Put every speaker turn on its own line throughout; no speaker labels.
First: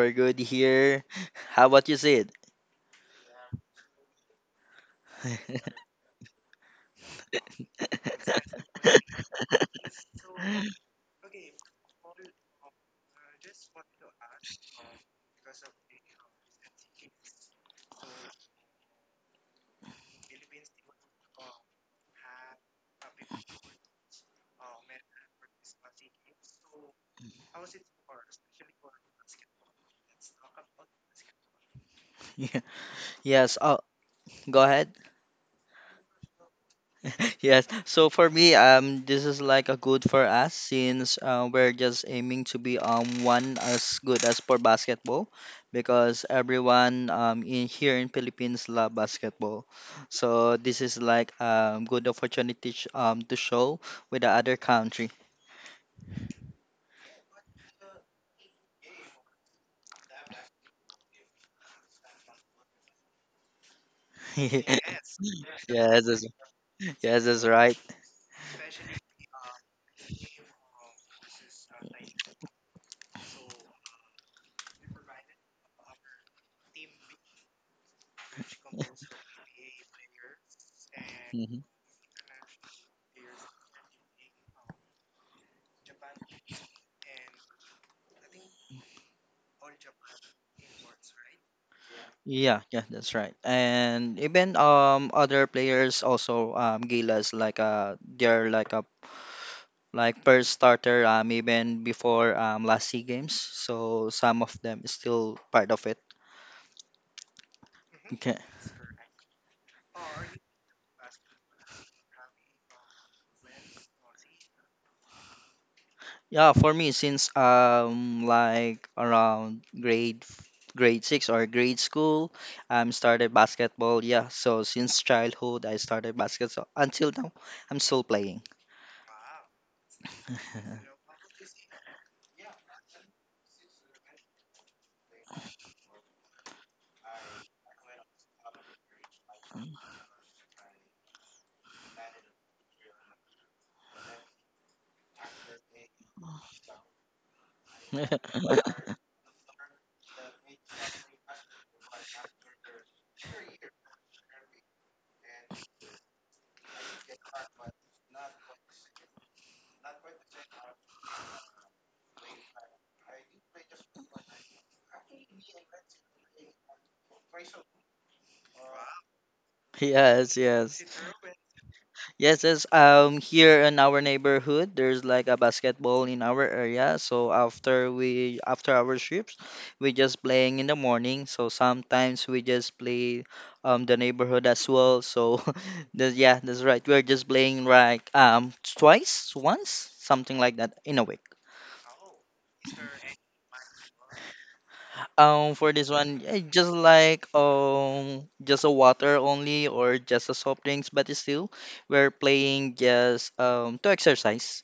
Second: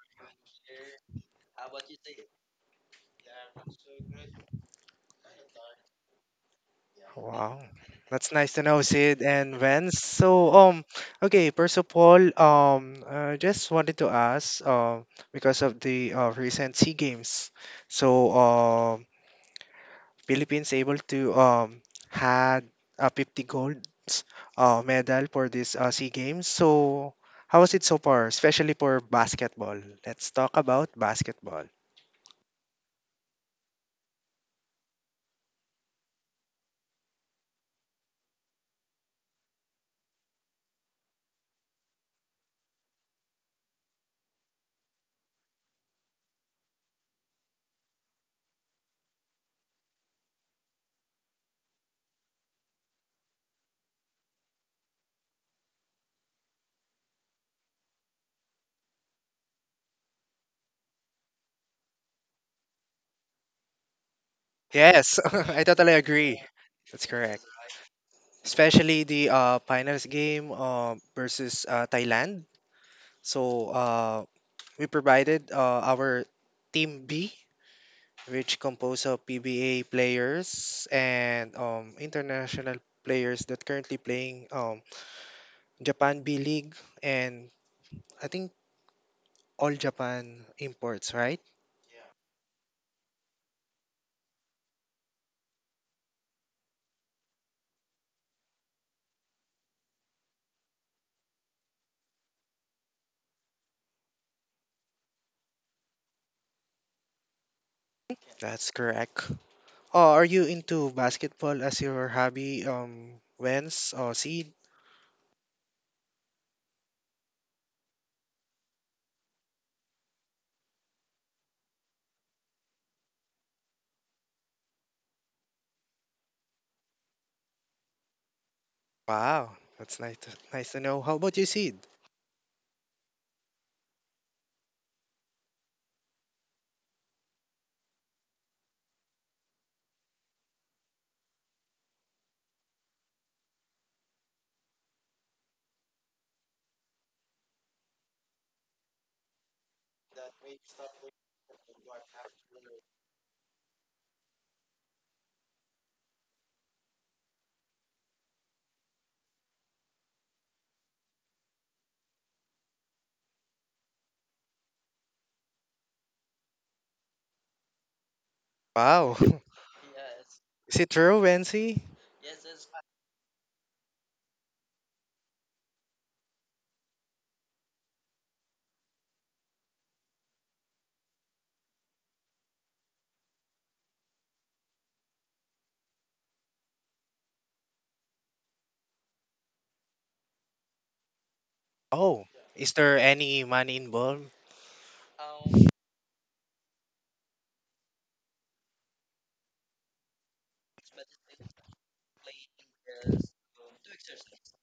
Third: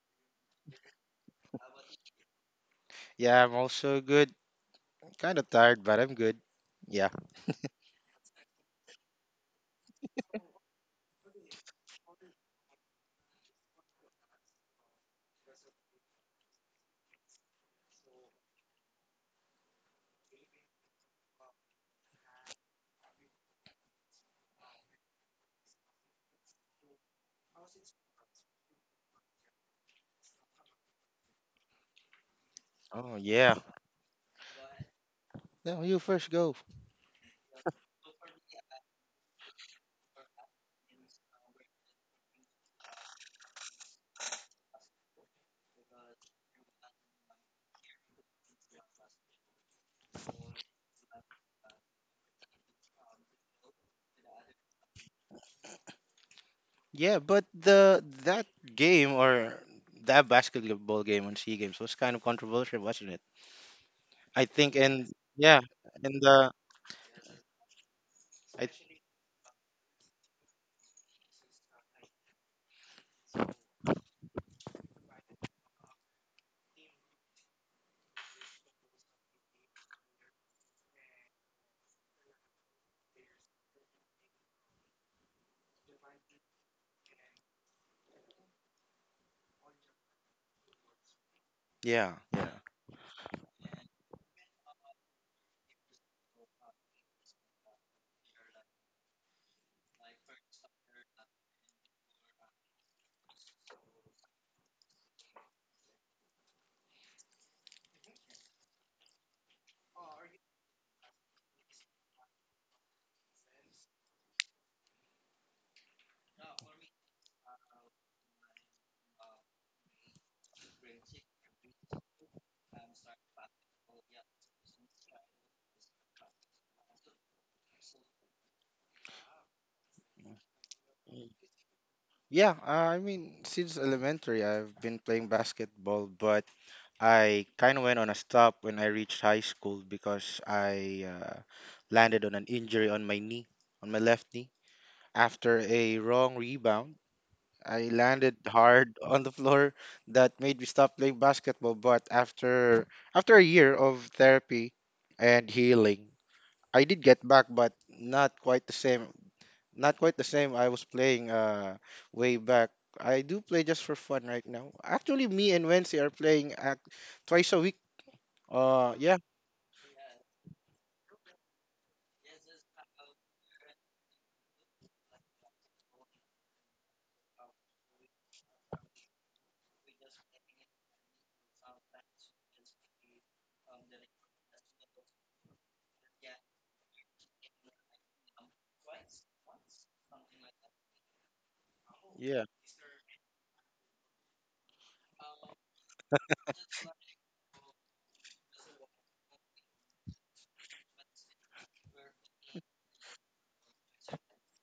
we're good here. How about you, Sid?
Yeah, I'm also good. Kind of tired, but I'm good. Yeah.
Wow. That's nice to know Sid and Vance. So okay, first of all, I just wanted to ask because of the recent SEA Games. So Philippines able to had 50 golds medal for this SEA Games. So how was it so far, especially for basketball? Let's talk about basketball.
Yeah,
Oh, yeah.
Yes, oh, go ahead.
No, you first go.
Yes, so for me, this is like a good for us since we're just aiming to be one as good as for basketball because everyone in here in Philippines love basketball. So this is like good opportunity to show with the other country.
Yeah, but the that game or that basketball game on Sea Games was kind of controversial, wasn't it? I
yes,
think and
Yes,
yeah,
I totally
and
that's,
agree. That's
yes,
correct.
that's right.
I
Especially the finals game versus Thailand. So we provided our team B, which composed of PBA players and
Mhm.
international players that currently playing Japan B League, and I think all Japan imports, right?
yeah, yeah.
Yeah, yeah, that's right. And even other players also Gilas like they're like a like first starter even before last SEA Games. So some of them is still part of it.
That's correct. Oh, are you into basketball as your hobby, Wens or Seed?
Yeah, for me, since like around grade six or grade school, started basketball. Yeah, so since childhood I started basketball until now I'm still playing.
Wow, that's nice. Nice to know. How about you, Seed?
Yeah, I mean, since elementary, I've been playing basketball, but I kind of went on a stop when I reached high school because I landed on an injury on my knee, on my left knee. After a wrong rebound, I landed hard on the floor that made me stop playing basketball. But after a year of therapy and healing, I did get back, but not quite the same. Not quite the same I was playing way back. I do play just for fun right now. Actually, me and Wensi are playing twice a week uh,
Wow,
yeah,
Yes,
is
yes.
it true, Wensi?
Yes, yes. Here in our neighborhood, there's like a basketball in our area. So after our shifts, we just playing in the morning. So sometimes we just play the neighborhood as well. So yeah, that's right. We're just playing like twice, once, something like that in a week.
Oh,
yeah,
is there any money involved?
For this one, just like just a water only or just a soft drinks, but it's still we're playing just to exercise.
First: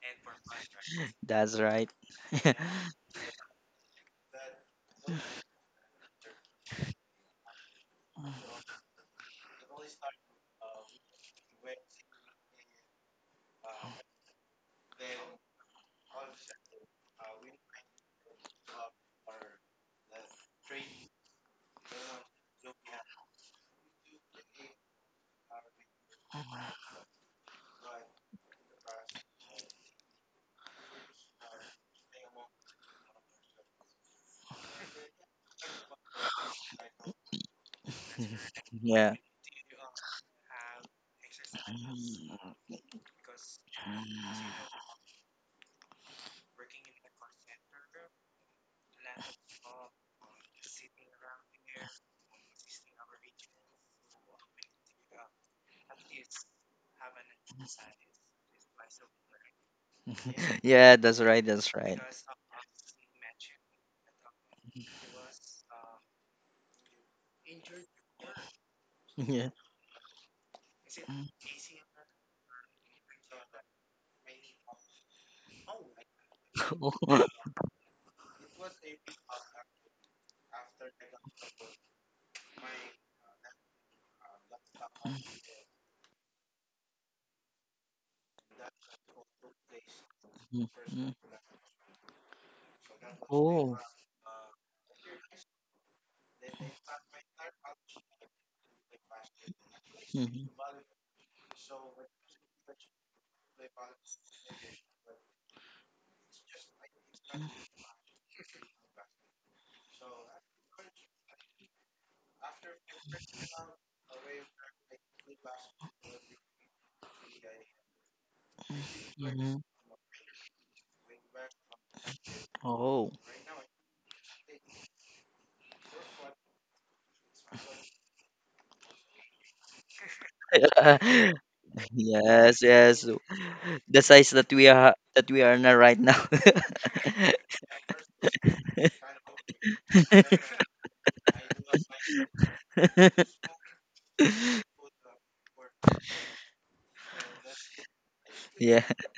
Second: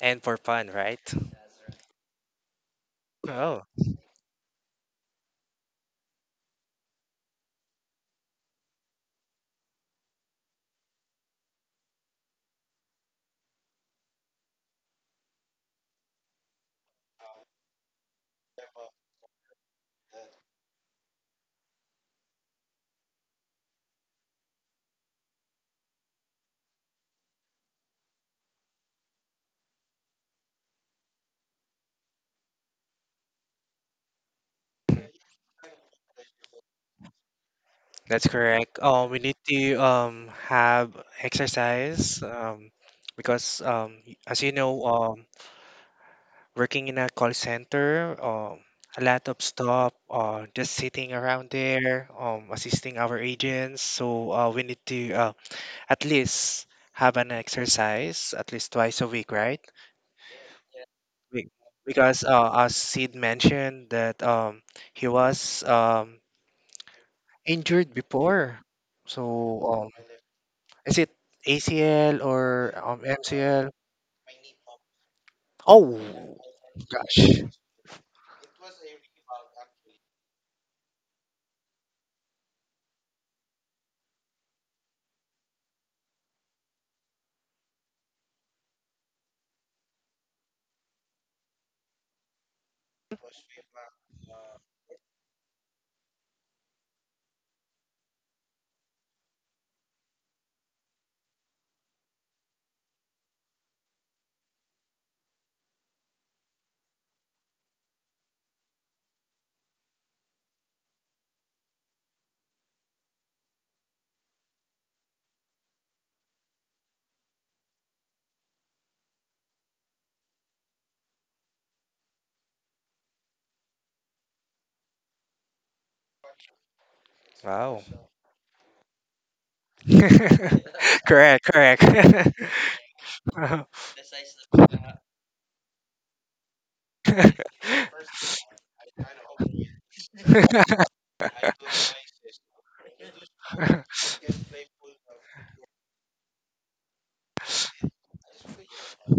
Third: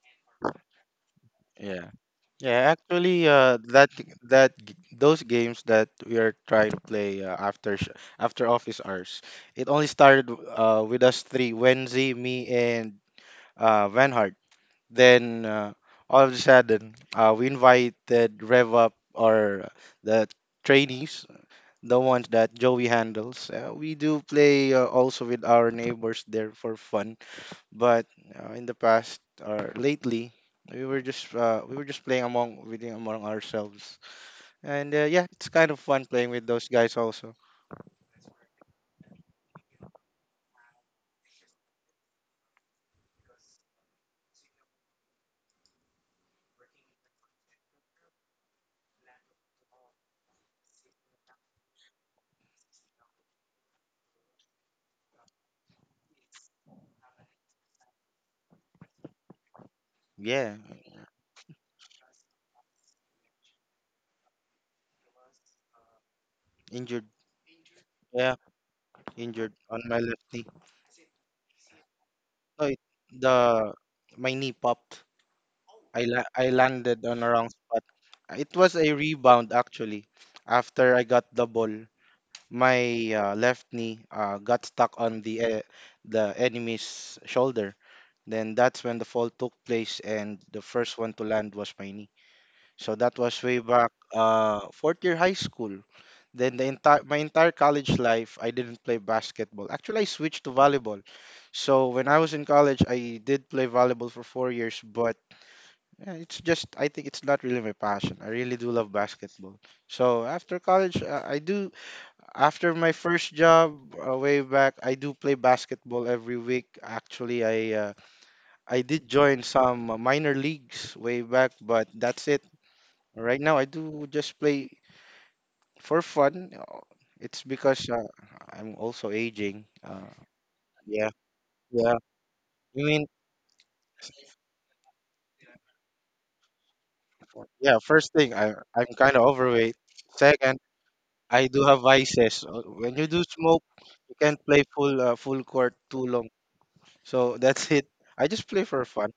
And for fun, right?
That's right.
yeah, yeah. Actually,
Oh,
those games that we are trying to play uh, after office hours, it only started with us three, Wenzi, me, and Vanhard. Then all of a sudden, we invited Rev Up or the trainees, the ones that Joey handles. We do play also with our neighbors there for fun. But in the past or lately, we were just playing among ourselves, and yeah, it's kind of fun playing with those guys also.
that's correct.
Yeah.
We need to have exercise because as you know working in a call center, a lot of stuff, just sitting around there, assisting our agents. So we need to at least have an exercise at least twice a week, right?
Yeah,
Yeah, that's right.
Be-
That's right.
Because as Sid mentioned that he was
injured.
injured
Yeah,
before. So
Yeah.
injured on
um,
my left knee.
is it ACL
So
or
it,
MCL?
the my knee popped.
Oh,
I landed on a
gosh.
wrong spot. It was a rebound actually. After I got the ball, my left knee got stuck on the enemy's shoulder. Then that's when the fall took place, and the first one to land was my knee. So that was way
Oh.
back fourth year high school. Then the entire my entire college life, I didn't play basketball. Actually, I switched
Mhm.
to volleyball. So when I was in college, I did play volleyball for 4 years, but it's just I think it's not really my passion. I really do love basketball. So after college, I do after my first job way back, I do play basketball every week. Actually, I did join
Mhm.
some minor leagues way back, but that's it.
Oh.
Right now, I do just play for fun. It's
Wow.
because I'm also aging. Yeah,
correct, correct.
yeah.
Yes,
I mean,
yes.
Uh-huh.
The size that we are now right now.
yeah. First thing, I'm kind of overweight. Second, I do have vices. When you do smoke, you can't play full full court too long. So that's it. I just play
Yeah.
for fun.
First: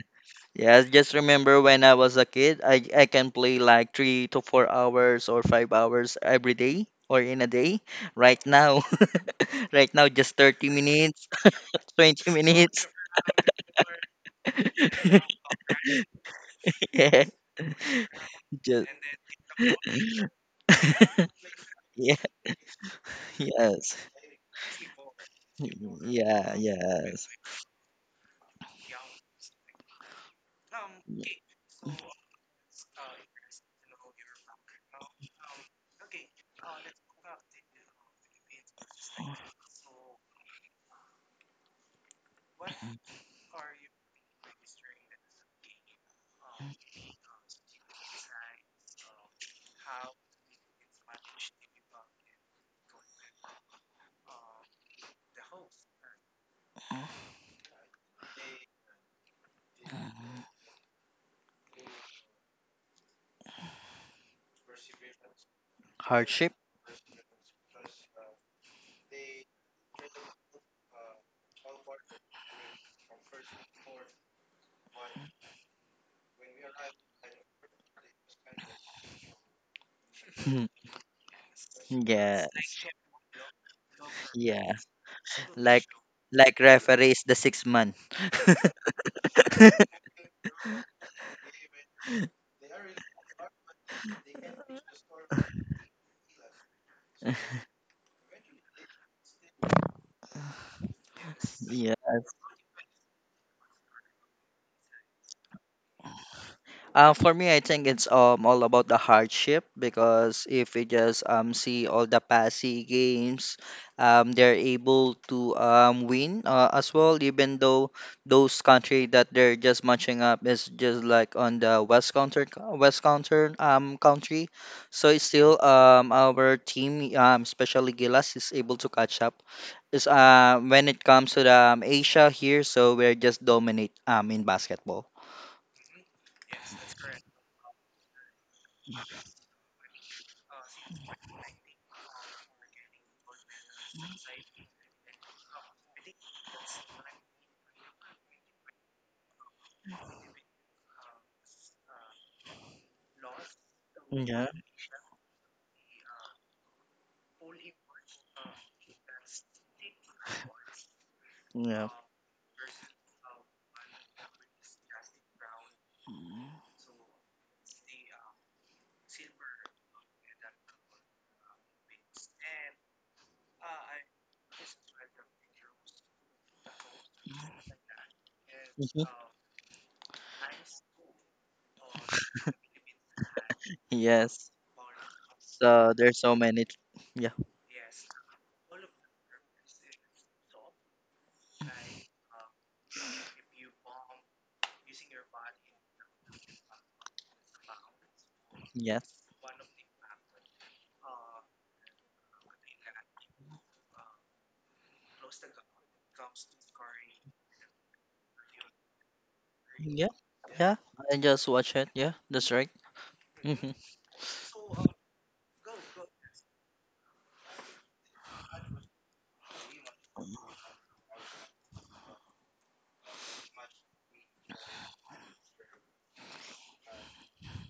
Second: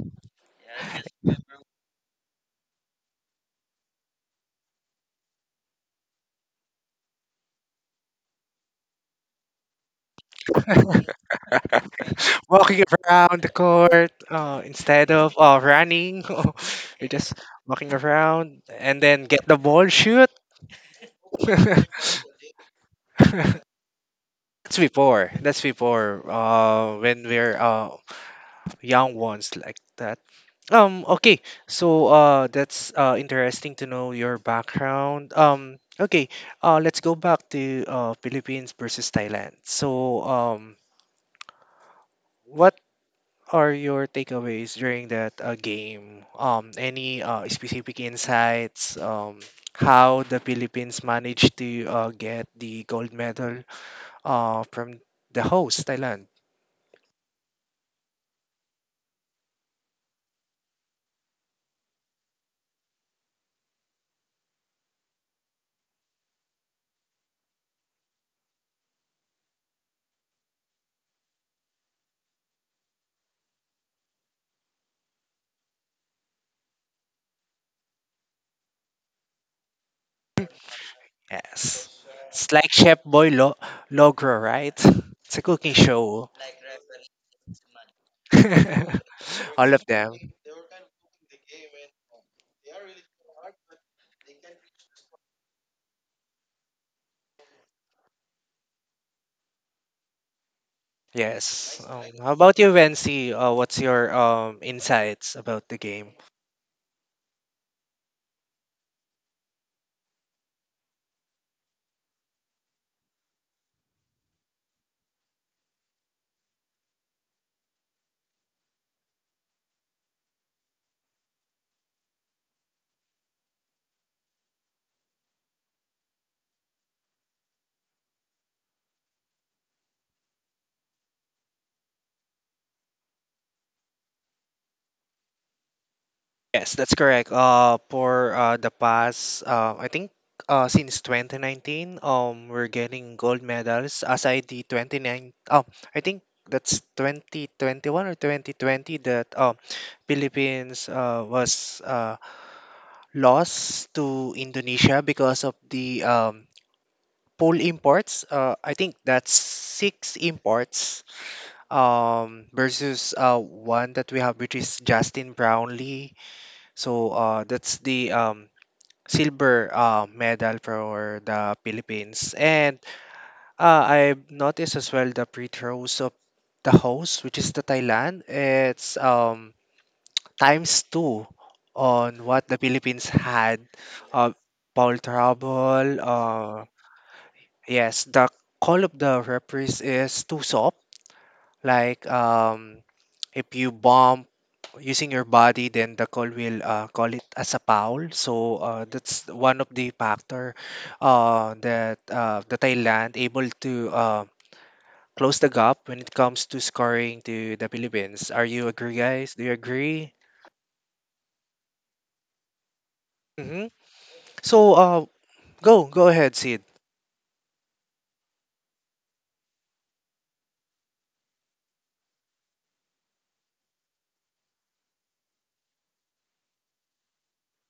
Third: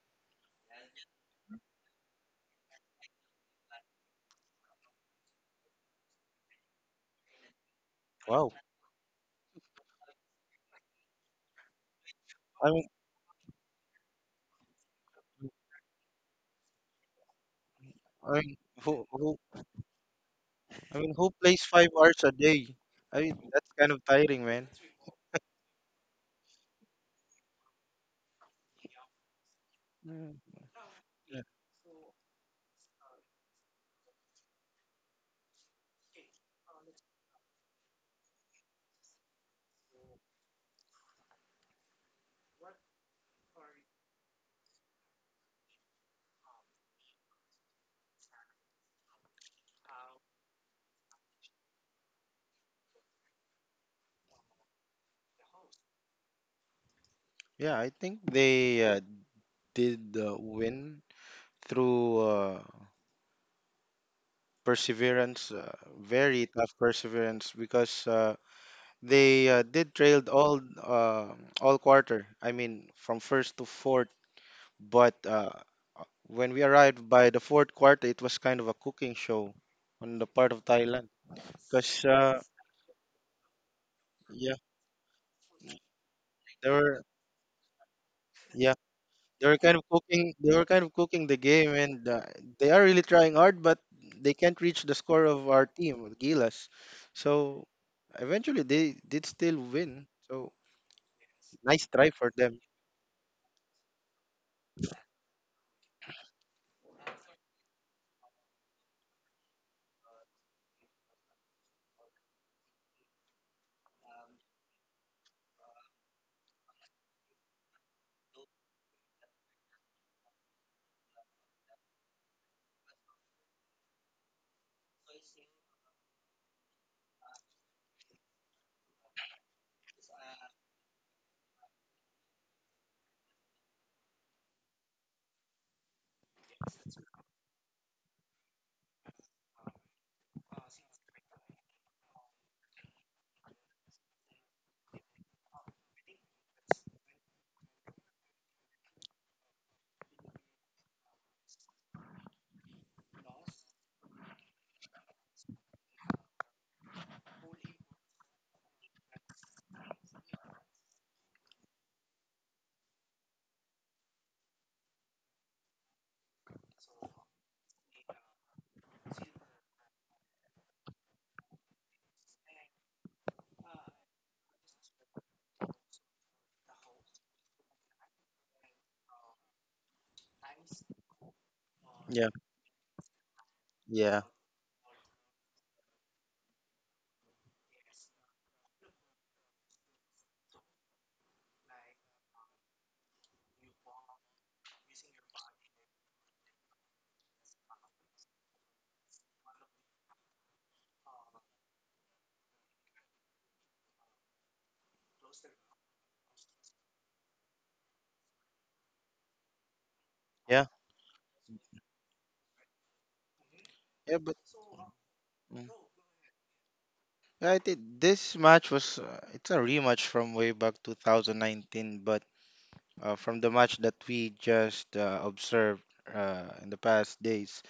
Yes, just remember when I was a kid, I can play like 3 to 4 hours or 5 hours every day or in a day. Right
Wow.
now, right now, just 30 minutes, 20
I
Walking
mean.
minutes.
around the court instead of running, you're
Yeah,
just walking
I mean,
around
just,
and
who
then
who
get the ball, shoot.
I mean, who plays five
yeah,
hours a day? I mean,
That's
that's kind
yes,
of tiring, man.
before. That's before.
yeah,
When
yes.
we're young ones like that.
Mm.
Okay, so that's interesting to know your background. Okay, let's go back to Philippines versus Thailand. So, what are your takeaways during that game? Any specific insights? How the Philippines managed to get the gold medal from the host, Thailand?
Yeah, I think they did win through perseverance, very
Hardship?
tough perseverance, because they did trailed all quarter. I mean, from first to fourth. But when we arrived by the fourth quarter, it was kind of a cooking show on the part of Thailand,
Yes.
because
It's like
Yes,
Chef Boy Logro,
yeah,
yeah.
right? It's a cooking
Like,
show.
like
there were.
referees the 6 month.
Yeah.
All of them.
They were kind of cooking the game and they are really trying hard but they can't reach the score of our team with Gilas, so eventually they did still win, so
Yes.
nice
Yeah.
try for
How about
them.
you, Vency? What's your insights about the game?
For me, I think it's all about the hardship because if we just see all the passy games, they're able to win as well. Even though those country that they're just matching up is just like on the West counter country, so it's still our team especially Gilas is able to catch up. Is when it comes to the Asia here, so we're just dominate in basketball.
Yes, that's correct. For the past, I think since 2019, we're getting gold medals aside the 29. Oh, I think that's 2021 or 2020 that Philippines was loss to
Yeah.
Indonesia because of the poll imports. I think that's six imports
Yeah.
versus one that we have, which is Justin Brownlee.
Mhm.
So that's the silver medal for the Philippines. And I've noticed as well the free throws of the host, which is the Thailand. It's times two on
Yeah,
what the Philippines had,
yeah,
uh,
Yes.
Paul
So
Trouble.
there's so many. Yeah.
Yes, the call of the referees is too soft. Like if you bump using your body, then the call will call it as a foul. So
Yes.
that's one of the factor that the Thailand able to close the gap when it comes to scoring to the Philippines. Are you agree, guys? Do you
Yeah.
agree?
yeah,
Yeah. And just watch it. Yeah. That's right.
hmm
hmm
yeah, but
So
mm,
go ahead, Sid.
yeah, I think this match was it's a rematch from way back 2019, but from the match that we just observed in the past days,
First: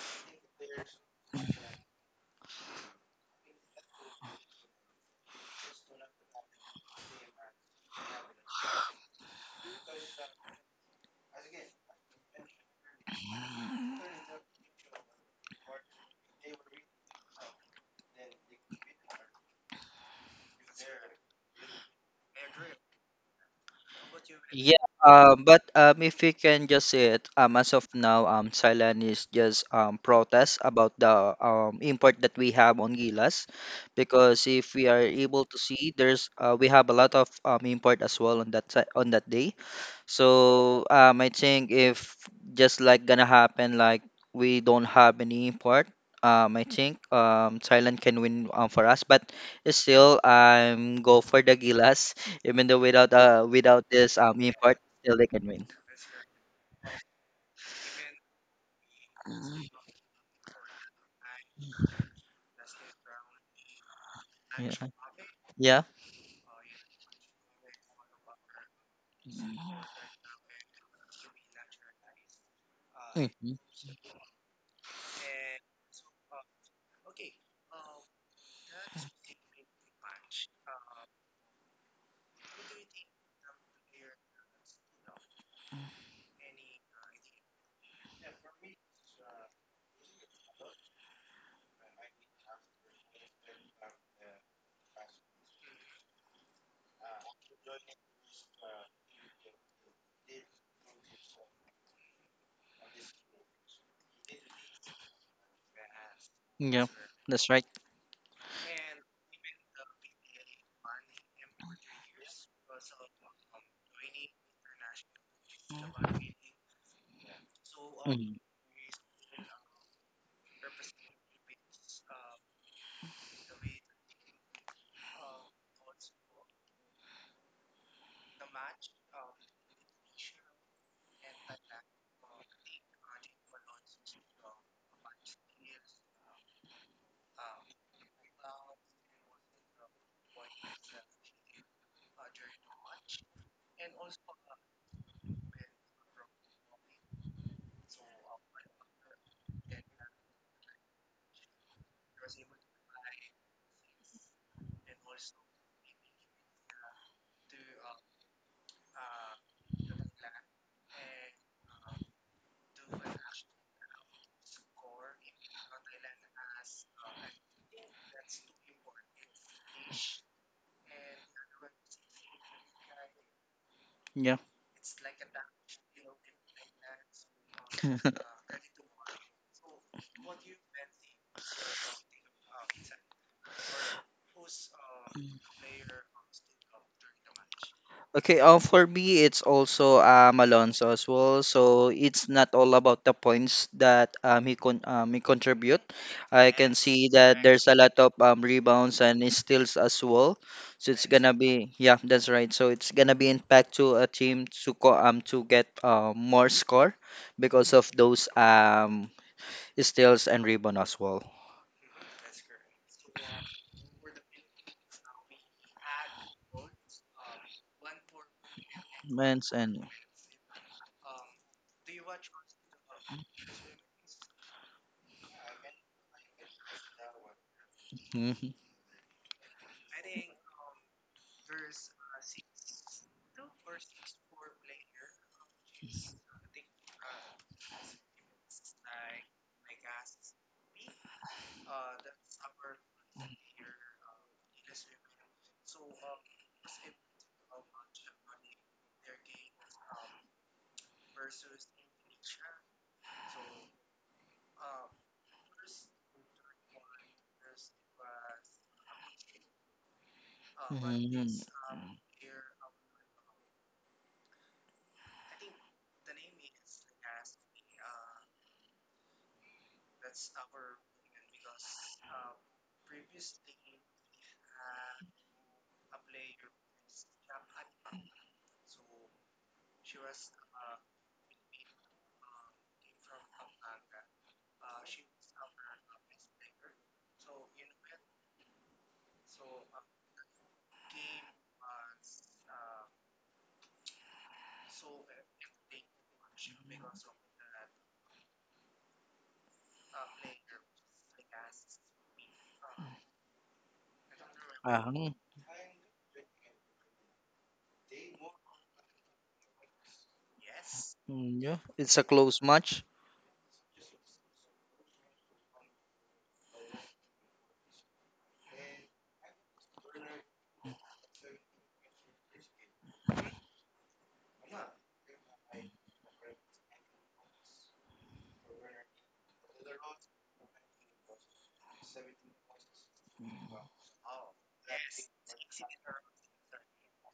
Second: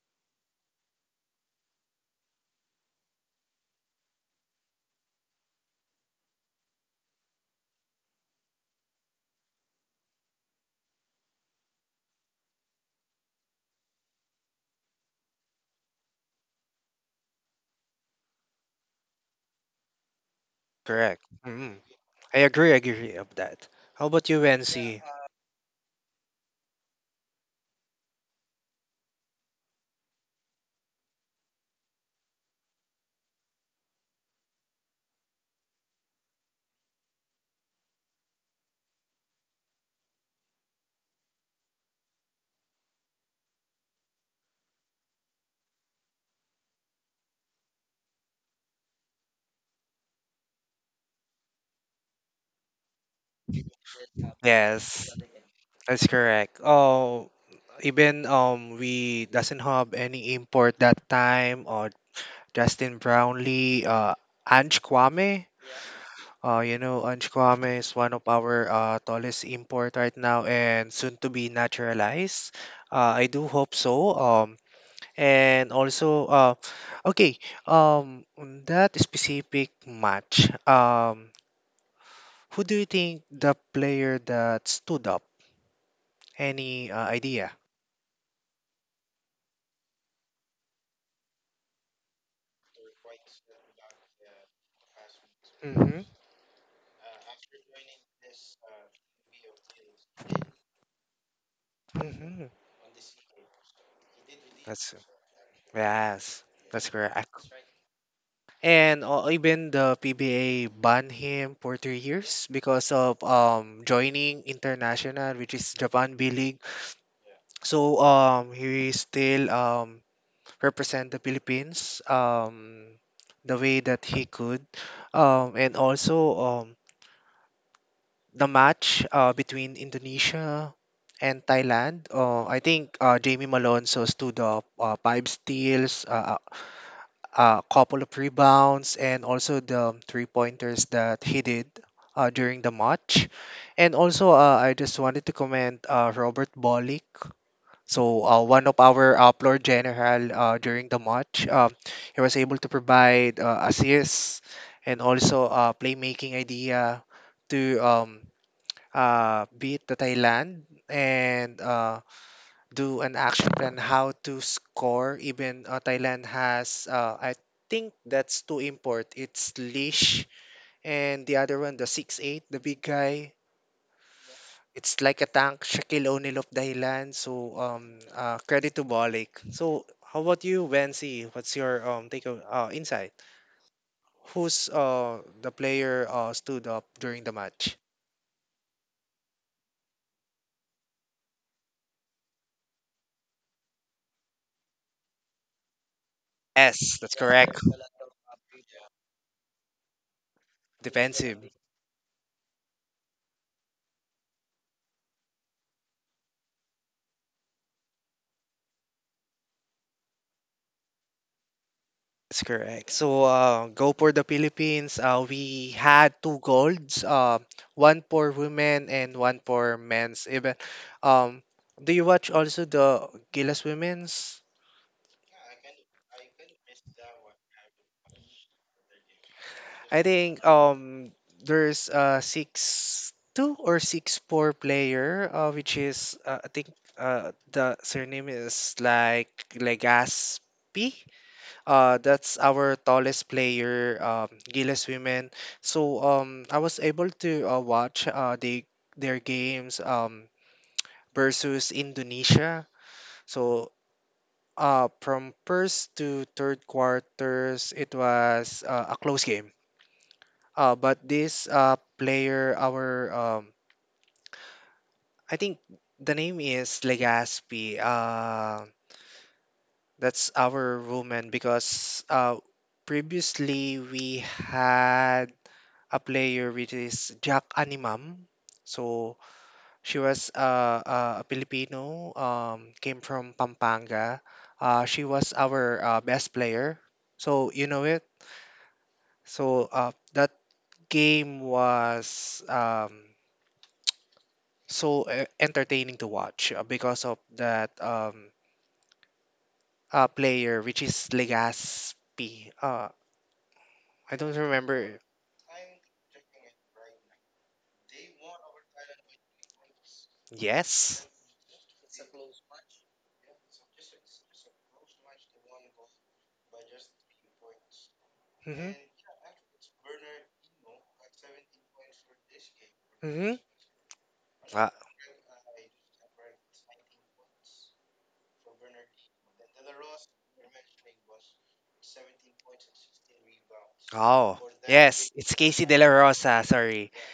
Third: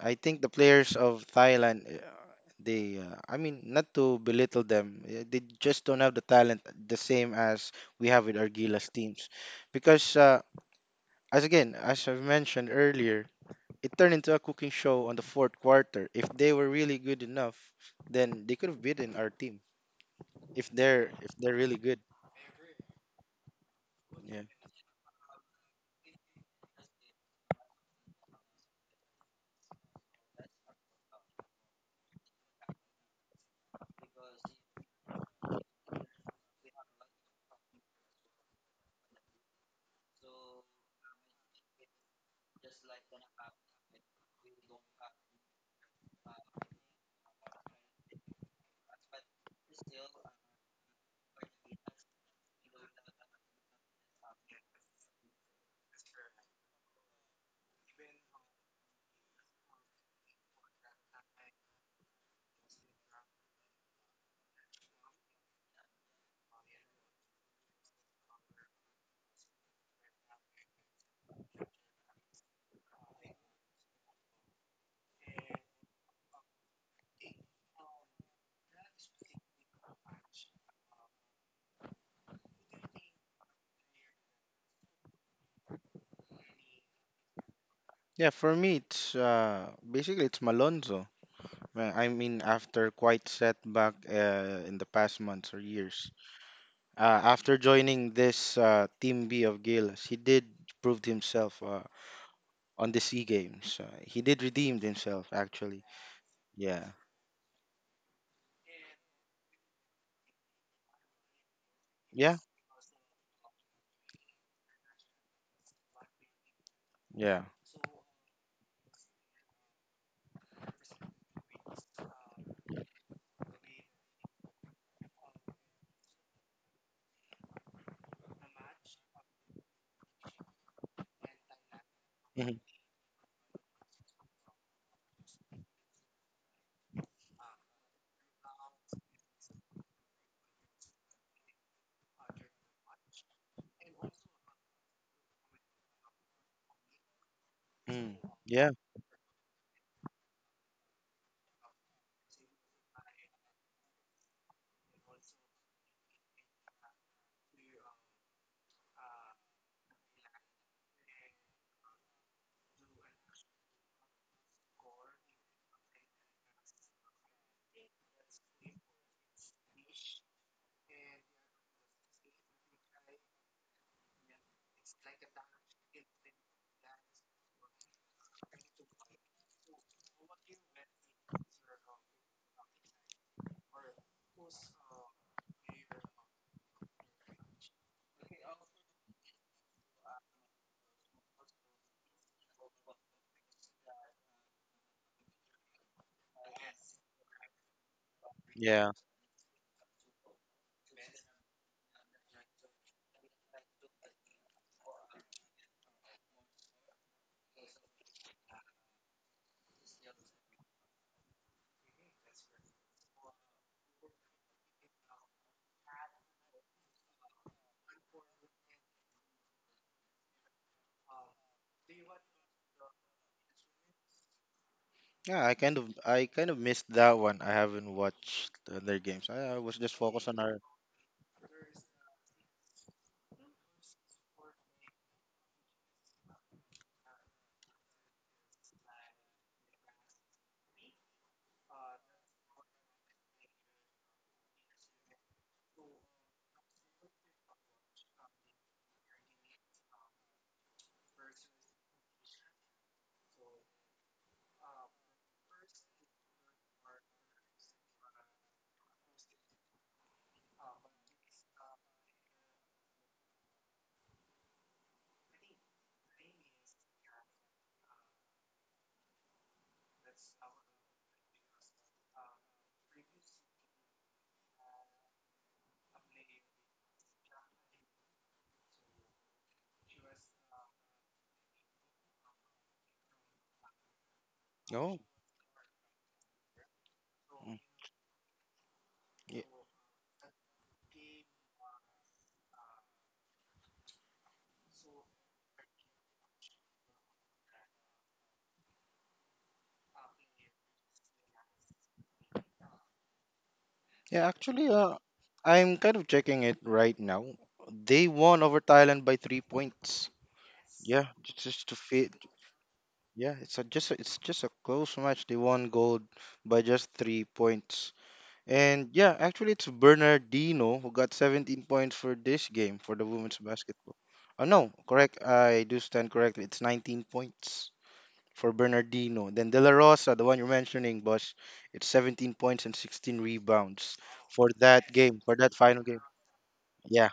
I think the players of Thailand, I mean, not to belittle them, they just don't have the talent the same as we have with Argila's teams. Because, as I've mentioned earlier, it turned into a cooking show on the fourth quarter. If they were really good enough, then they could have beaten our team. If they're
Correct.
if they're really
Mm-hmm.
good,
I agree of that. How about you,
yeah.
Yeah.
Nancy?
But if you can just say it. As of now, Thailand is just protest about the import that we have on Gilas, because if we are able to see, there's we have a lot of import as well on that on that day. So I think if just like gonna happen, like we don't have any import, I think Thailand can win for us. But still, I'm go for the Gilas, even though without without this import,
Yes,
still they can win.
that's correct. Oh, even we doesn't
Mm.
have any import that time or Justin Brownlee,
Yeah,
Ange Kwame.
yeah,
Ange Kwame is one of our tallest import right now and soon to be naturalized. I do
Mhm.
hope so. And also, okay, on that specific match, who do you think the player that stood up? Any idea?
Yeah, for me, it's basically it's Malonzo. I mean, after quite setback in the past months or
Mm-hmm.
years, uh, after joining this Team B of Gilas, he did proved himself
Mm-hmm.
on the SEA Games. He did redeemed
That's,
himself, actually.
yes,
Yeah.
yeah.
that's correct.
That's right.
And even the PBA banned him for three
Yeah.
years because of joining international, which is Japan B League.
Yeah.
So
Mhm.
he still represent the Philippines the way that he could, and also the match between Indonesia and Thailand. I
Hmm.
think Jamie Malone so stood up five steals, a couple of rebounds, and also the three pointers that he did during the match. And also, I just wanted to comment Robert Bolick.
Hmm.
So one
Yeah.
of our floor general during the match, he was able to provide assists and also playmaking idea to beat the Thailand and do an action plan how to score. Even Thailand has, I think that's two import. It's Leash and the other one, the 6'8", the big guy.
Yeah.
It's like a tank, Shaquille O'Neal of Thailand. So credit to Balik. So how about you, Vency? What's your take of, insight? Who's the player stood up during the match?
Okay, for me, it's also Alonso as well. So it's not all about the points that he contribute. I can
Yes,
see
that's
that
correct.
there's a lot of
Yeah.
rebounds and steals as well. So it's gonna
Defensive.
be yeah, that's right. So it's gonna be impact to a team to co to get more score because of those steals and rebound as well.
That's correct. So, go for the Philippines. We had two golds, one for women and one
Men's
for
and
men's event. Um, do you watch also the Gilas Women's?
Yeah. I kind of missed that one. I haven't watched
Mhm.
their games. I was just
I
focused on
think
our.
there's a 6'2" or 6'4" player, which is I think the surname is like Legaspi. That's our tallest player, Giles Women. So I was able to watch their games versus Indonesia. So from first to third quarters, it was a close game. But
Mhm.
this player, our, I think the name is Legaspi. That's our woman because previously we had a player which is Jack Animam. So she was a Filipino, came from Pampanga.
Oh.
She was our best player. So
Mm.
you know it.
Yeah.
So that game was so entertaining to watch because of that player, which is Legaspi. I
Yeah,
don't
actually,
remember.
Uh-huh.
I'm kind of checking it right now. They won over Thailand by 3 points.
Yes.
Yeah,
Mm, yeah,
just to
it's a
fit.
close match.
Yeah, it's just a close match. They won gold by just 3 points.
Mm-hmm.
And yeah, actually, it's Bernardino who got 17 points for this game for the
Mm-hmm.
women's basketball. Oh
Ah,
no, correct. I do stand corrected. It's 19 points for Bernardino. Then De La Rosa, the one you're mentioning, boss, it's 17 points and 16 rebounds
oh,
for that
yes,
game,
it's
for that
Casey De
final
La
game.
Rosa. Sorry.
Yeah,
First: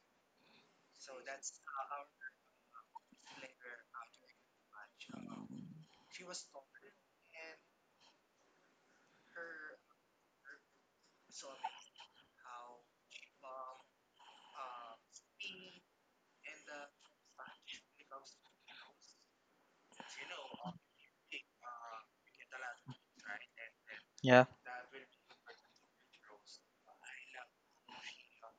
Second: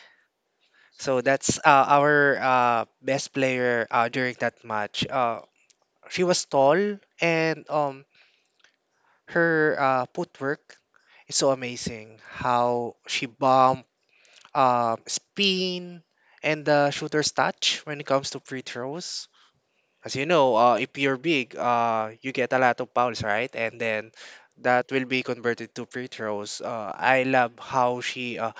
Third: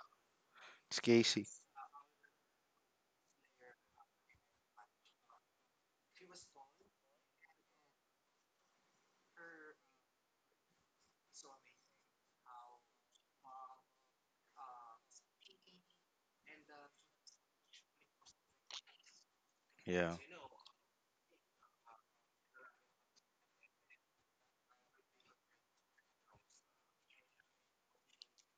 it's
So
Casey.
that's our best player during that match. She was tall and her footwork is so amazing. How she bumped, spin, and the shooter's touch when it comes to free throws. As
Yeah.
you know, if you're big, you get a lot of fouls, right? And then
Yeah.
that will be converted to free throws. I love how she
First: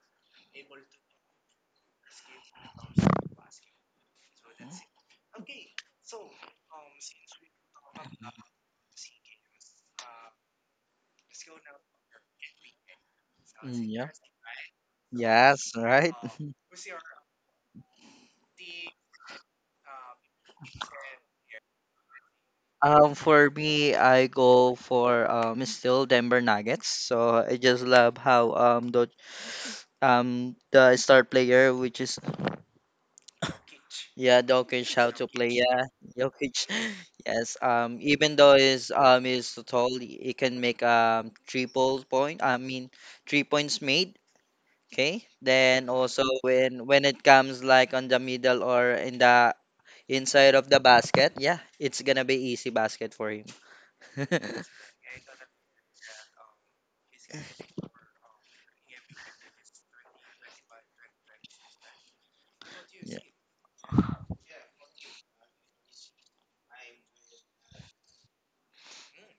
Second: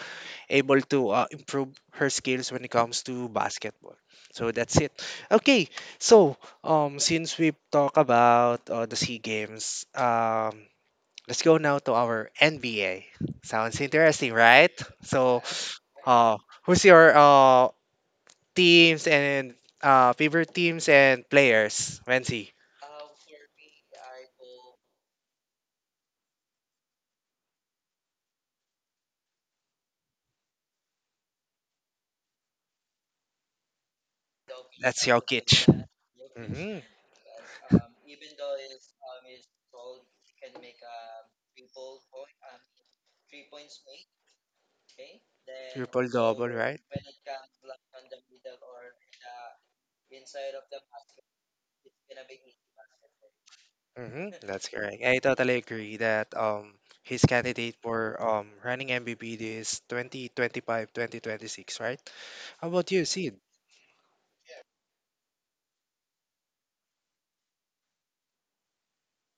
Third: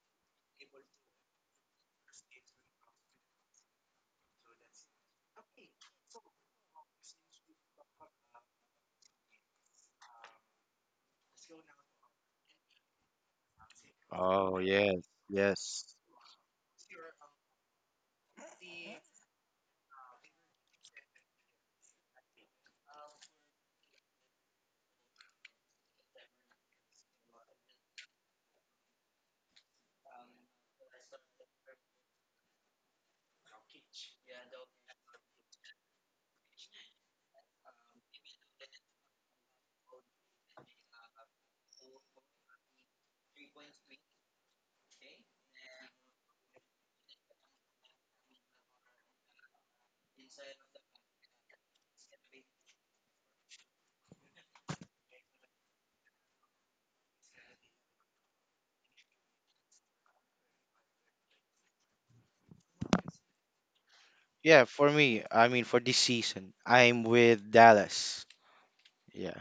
able to improve her skills when it comes to basketball. So that's it. Okay, so since we've talked about the Sea Games, let's go now to our NBA. Sounds
Mm, yeah.
interesting,
Oh
right?
yes,
So
Yes,
yes.
right.
uh, who's your teams and favorite teams and players, Wency?
For me, I go for still Denver Nuggets. So I just love how the star player, which is yeah, Jokic,
That's
how to
Jokic.
Jokic.
hmm
Yes. Even though is tall, he can make triple point. I mean, 3 points made. Okay. Then
Triple
also
double, right?
when it comes like on the middle or in the inside of the basket, yeah, it's gonna be easy basket for him.
That's correct. I totally agree that his candidate for running MVP is 2025, 2026, right? How about you,
yeah.
Sid?
Yeah, for me, I mean for this season, I'm with Dallas. Yeah,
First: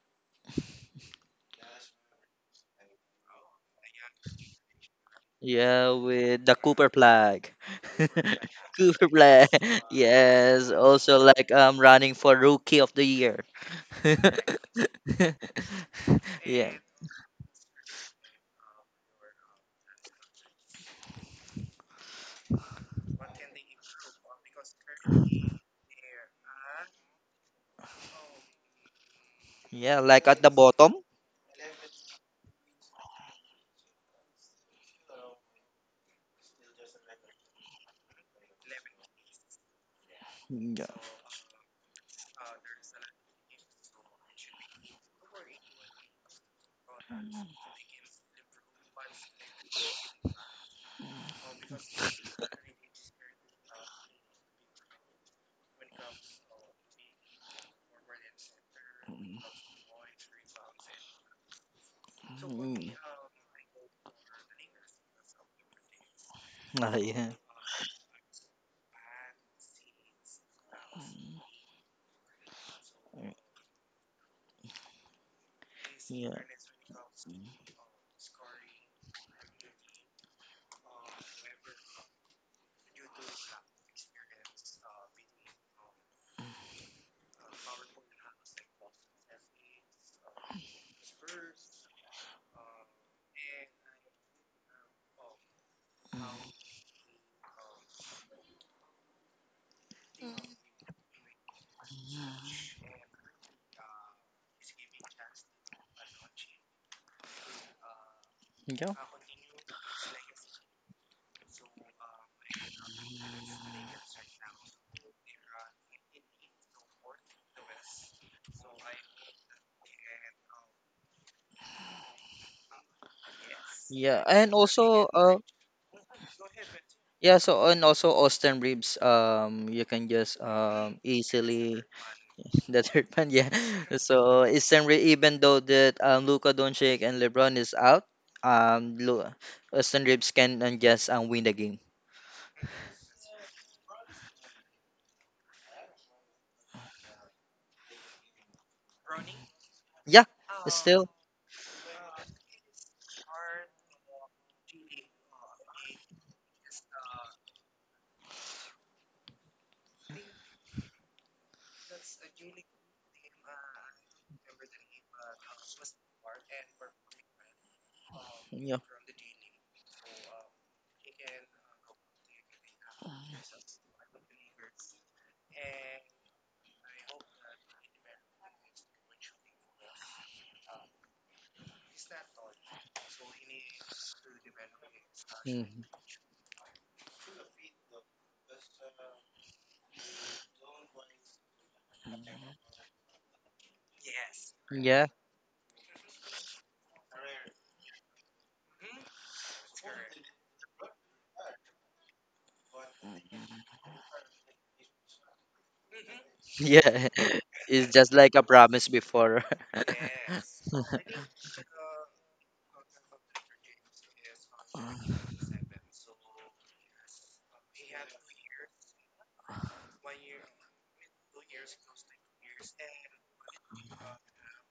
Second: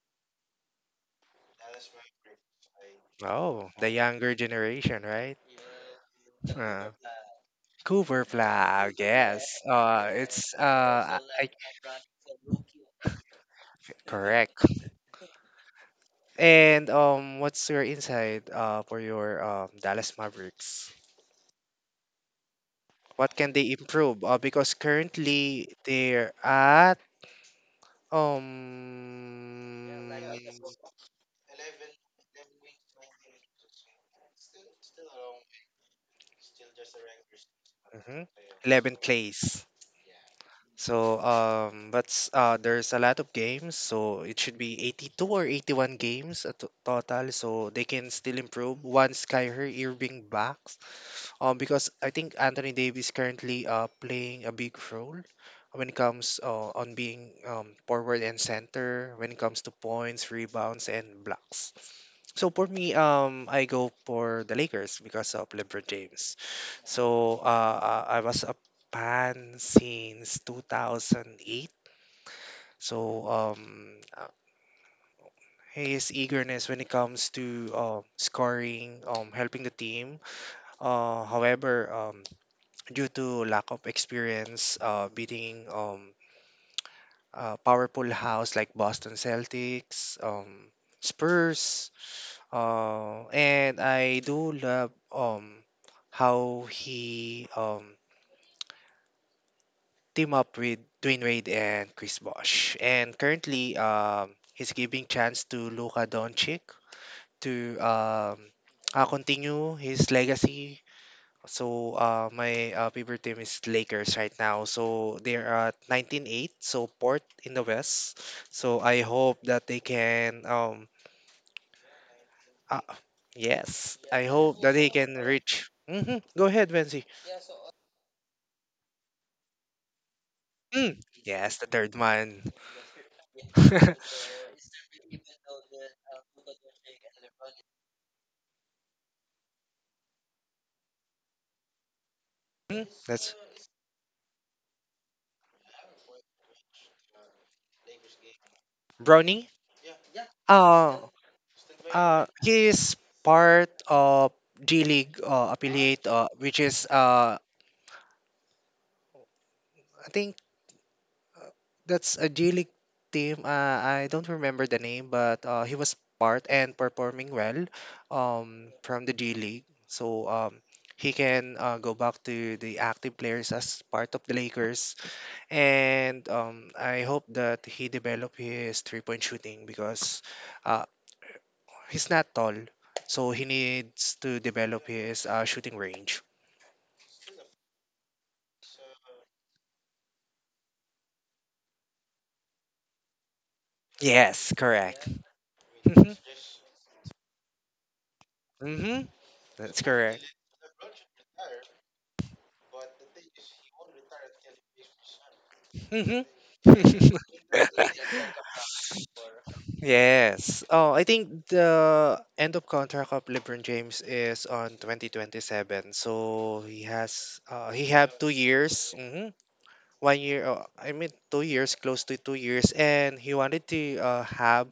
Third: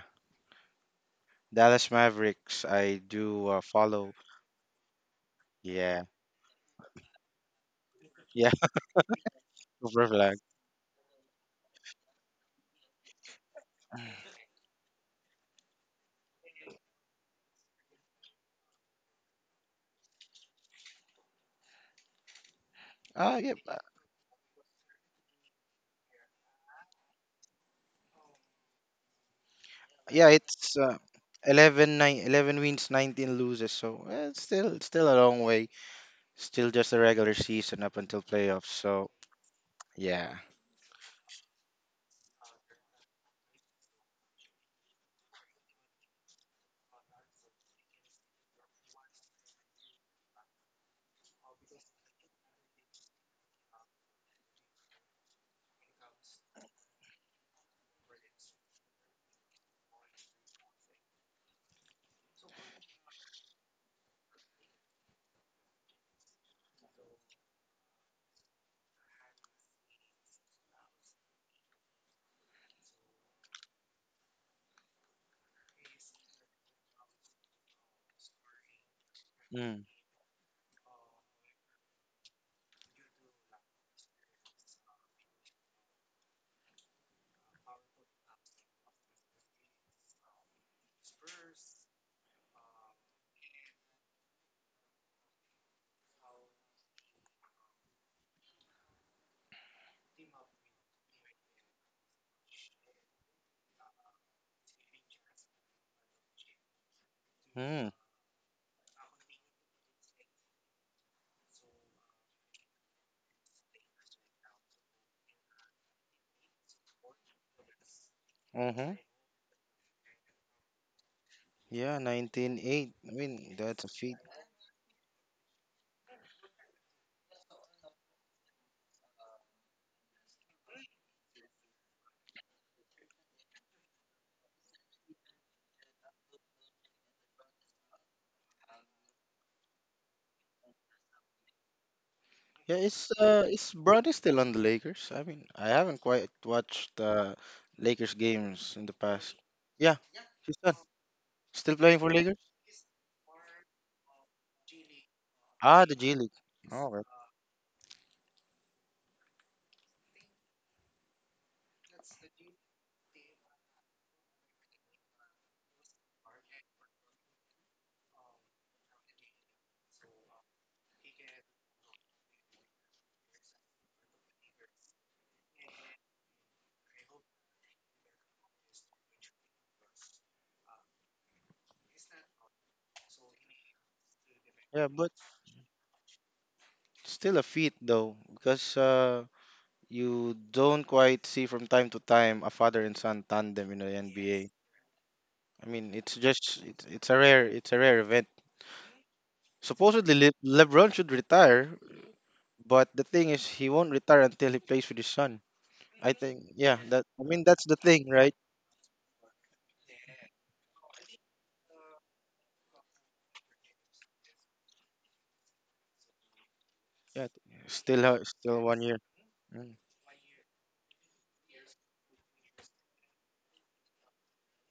Dallas Mavericks. I do
Oh, the
follow.
younger generation, right?
Yeah,
Yeah,
with the Cooper
Uh,
flag.
Cooper
yeah,
Flag,
Cooper flag.
yes.
Silver Flag.
Yes. Also like running for rookie of the year.
Correct.
yeah.
And what's your insight for your Dallas Mavericks? What
Ah,
can
yeah,
they
uh,
improve? Because currently they're at um
Yeah, like
yeah.
at the
It's
bottom.
11, nine, 11 wins, 19 loses. It's still a long way. Still just a regular season up until
mhm,
playoffs.
11th
So
place.
yeah.
Yeah.
So but there's a lot of games. So it should be 82 or 81 games at total. So they can still improve once Kyrie Irving backs. Because I think Anthony Davis currently playing a big role when it comes, on being forward and center when it comes to points, rebounds, and blocks. So for me,
Mm.
I go for the Lakers because of LeBron James.
Ah, yeah.
So I was a fan since 2008. So
Mm,
um, uh, his
yeah.
eagerness when it comes to scoring, helping the
Mm.
team. However, due to lack of experience, beating a powerful house like Boston Celtics, Spurs. And I do love how he team up with Dwayne Wade and Chris
Yeah.
Bosh. And currently he's giving chance to Luka Doncic to
Mm.
continue his legacy. So my favorite team is Lakers right now. So they're at 19-8, so fourth in the West. So
Mm-hmm.
I hope that they can.
Yeah, nineteen
Ah,
eight. I mean that's a
yes.
feat.
I
Yeah, and
hope that he
also
can reach. Go ahead, Venzi.
yeah, so and also Austin ribs you can just
Mm. Yes, the
easily
third one.
the third man, yeah. So Austin rib even though that Luka Doncic and LeBron is out, um Lu- Austin ribs can and just win the game.
Yeah,
That's
is Bronny still on the Lakers? I mean, I haven't quite watched Lakers games in the past.
Brownie.
Yeah,
Yeah,
he's done.
Uh,
still.
Still playing for Lakers?
he is part of G League
Ah, the
affiliate,
G League.
which is
Oh, okay.
I think that's a G League team. I don't remember the name, but he was part and performing well
Yeah.
from the G League. So he can go back to the active players as part of the Lakers. And I hope that he develop his 3-point shooting because uh, he's not tall. So he needs to develop
Yeah, but
his shooting
Mm,
range.
still a feat though, because you don't quite see from time to time a father and son tandem in the NBA.
Yes, correct.
yeah,
I mean, it's a rare event.
hmm hmm That's
Supposedly,
correct.
LeBron should retire, but the thing is, he won't retire until he plays with his son. I
Mhm.
think yeah, that
yeah.
I mean that's the
It's
thing,
just like
right?
a promise before.
Yes. Oh, I think the end of contract of LeBron James is on 2027. So
Yeah,
he have two
still one
years.
year. Mm.
1 year, I mean 2 years, close to 2 years, and he wanted to have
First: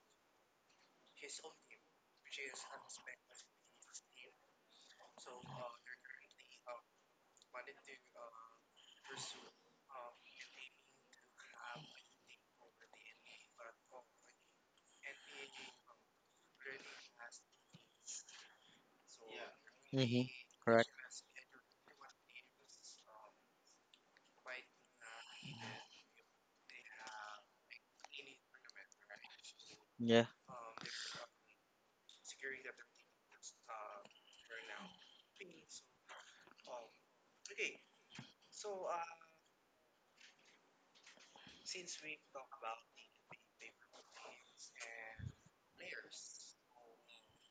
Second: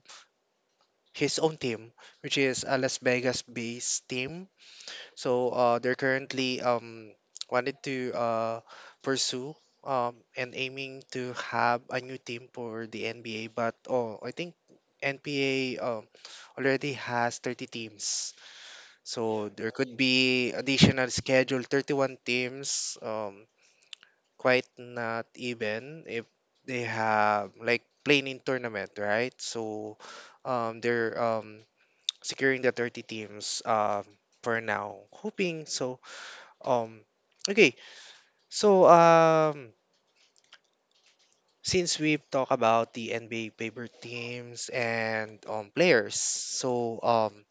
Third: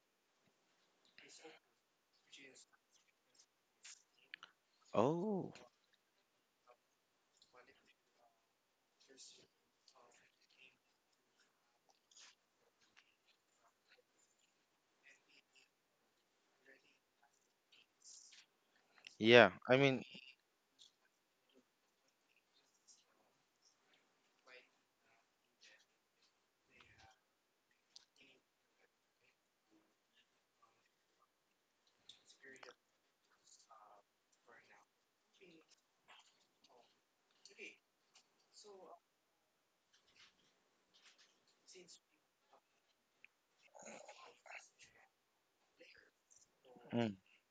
his own team, which is a Las Vegas-based team. So
Oh,
they're currently wanted to pursue and aiming to have a new team for the NBA. But oh, I think NPA already has 30 teams. So
yeah.
there could
hmm
be
Correct.
additional schedule 31 teams. Quite not even if they have like playing in tournament, right? So
Yeah.
they're securing the 30 teams for now, hoping so, um, okay, so since we've talked about the NBA favorite teams and players, so
Mm.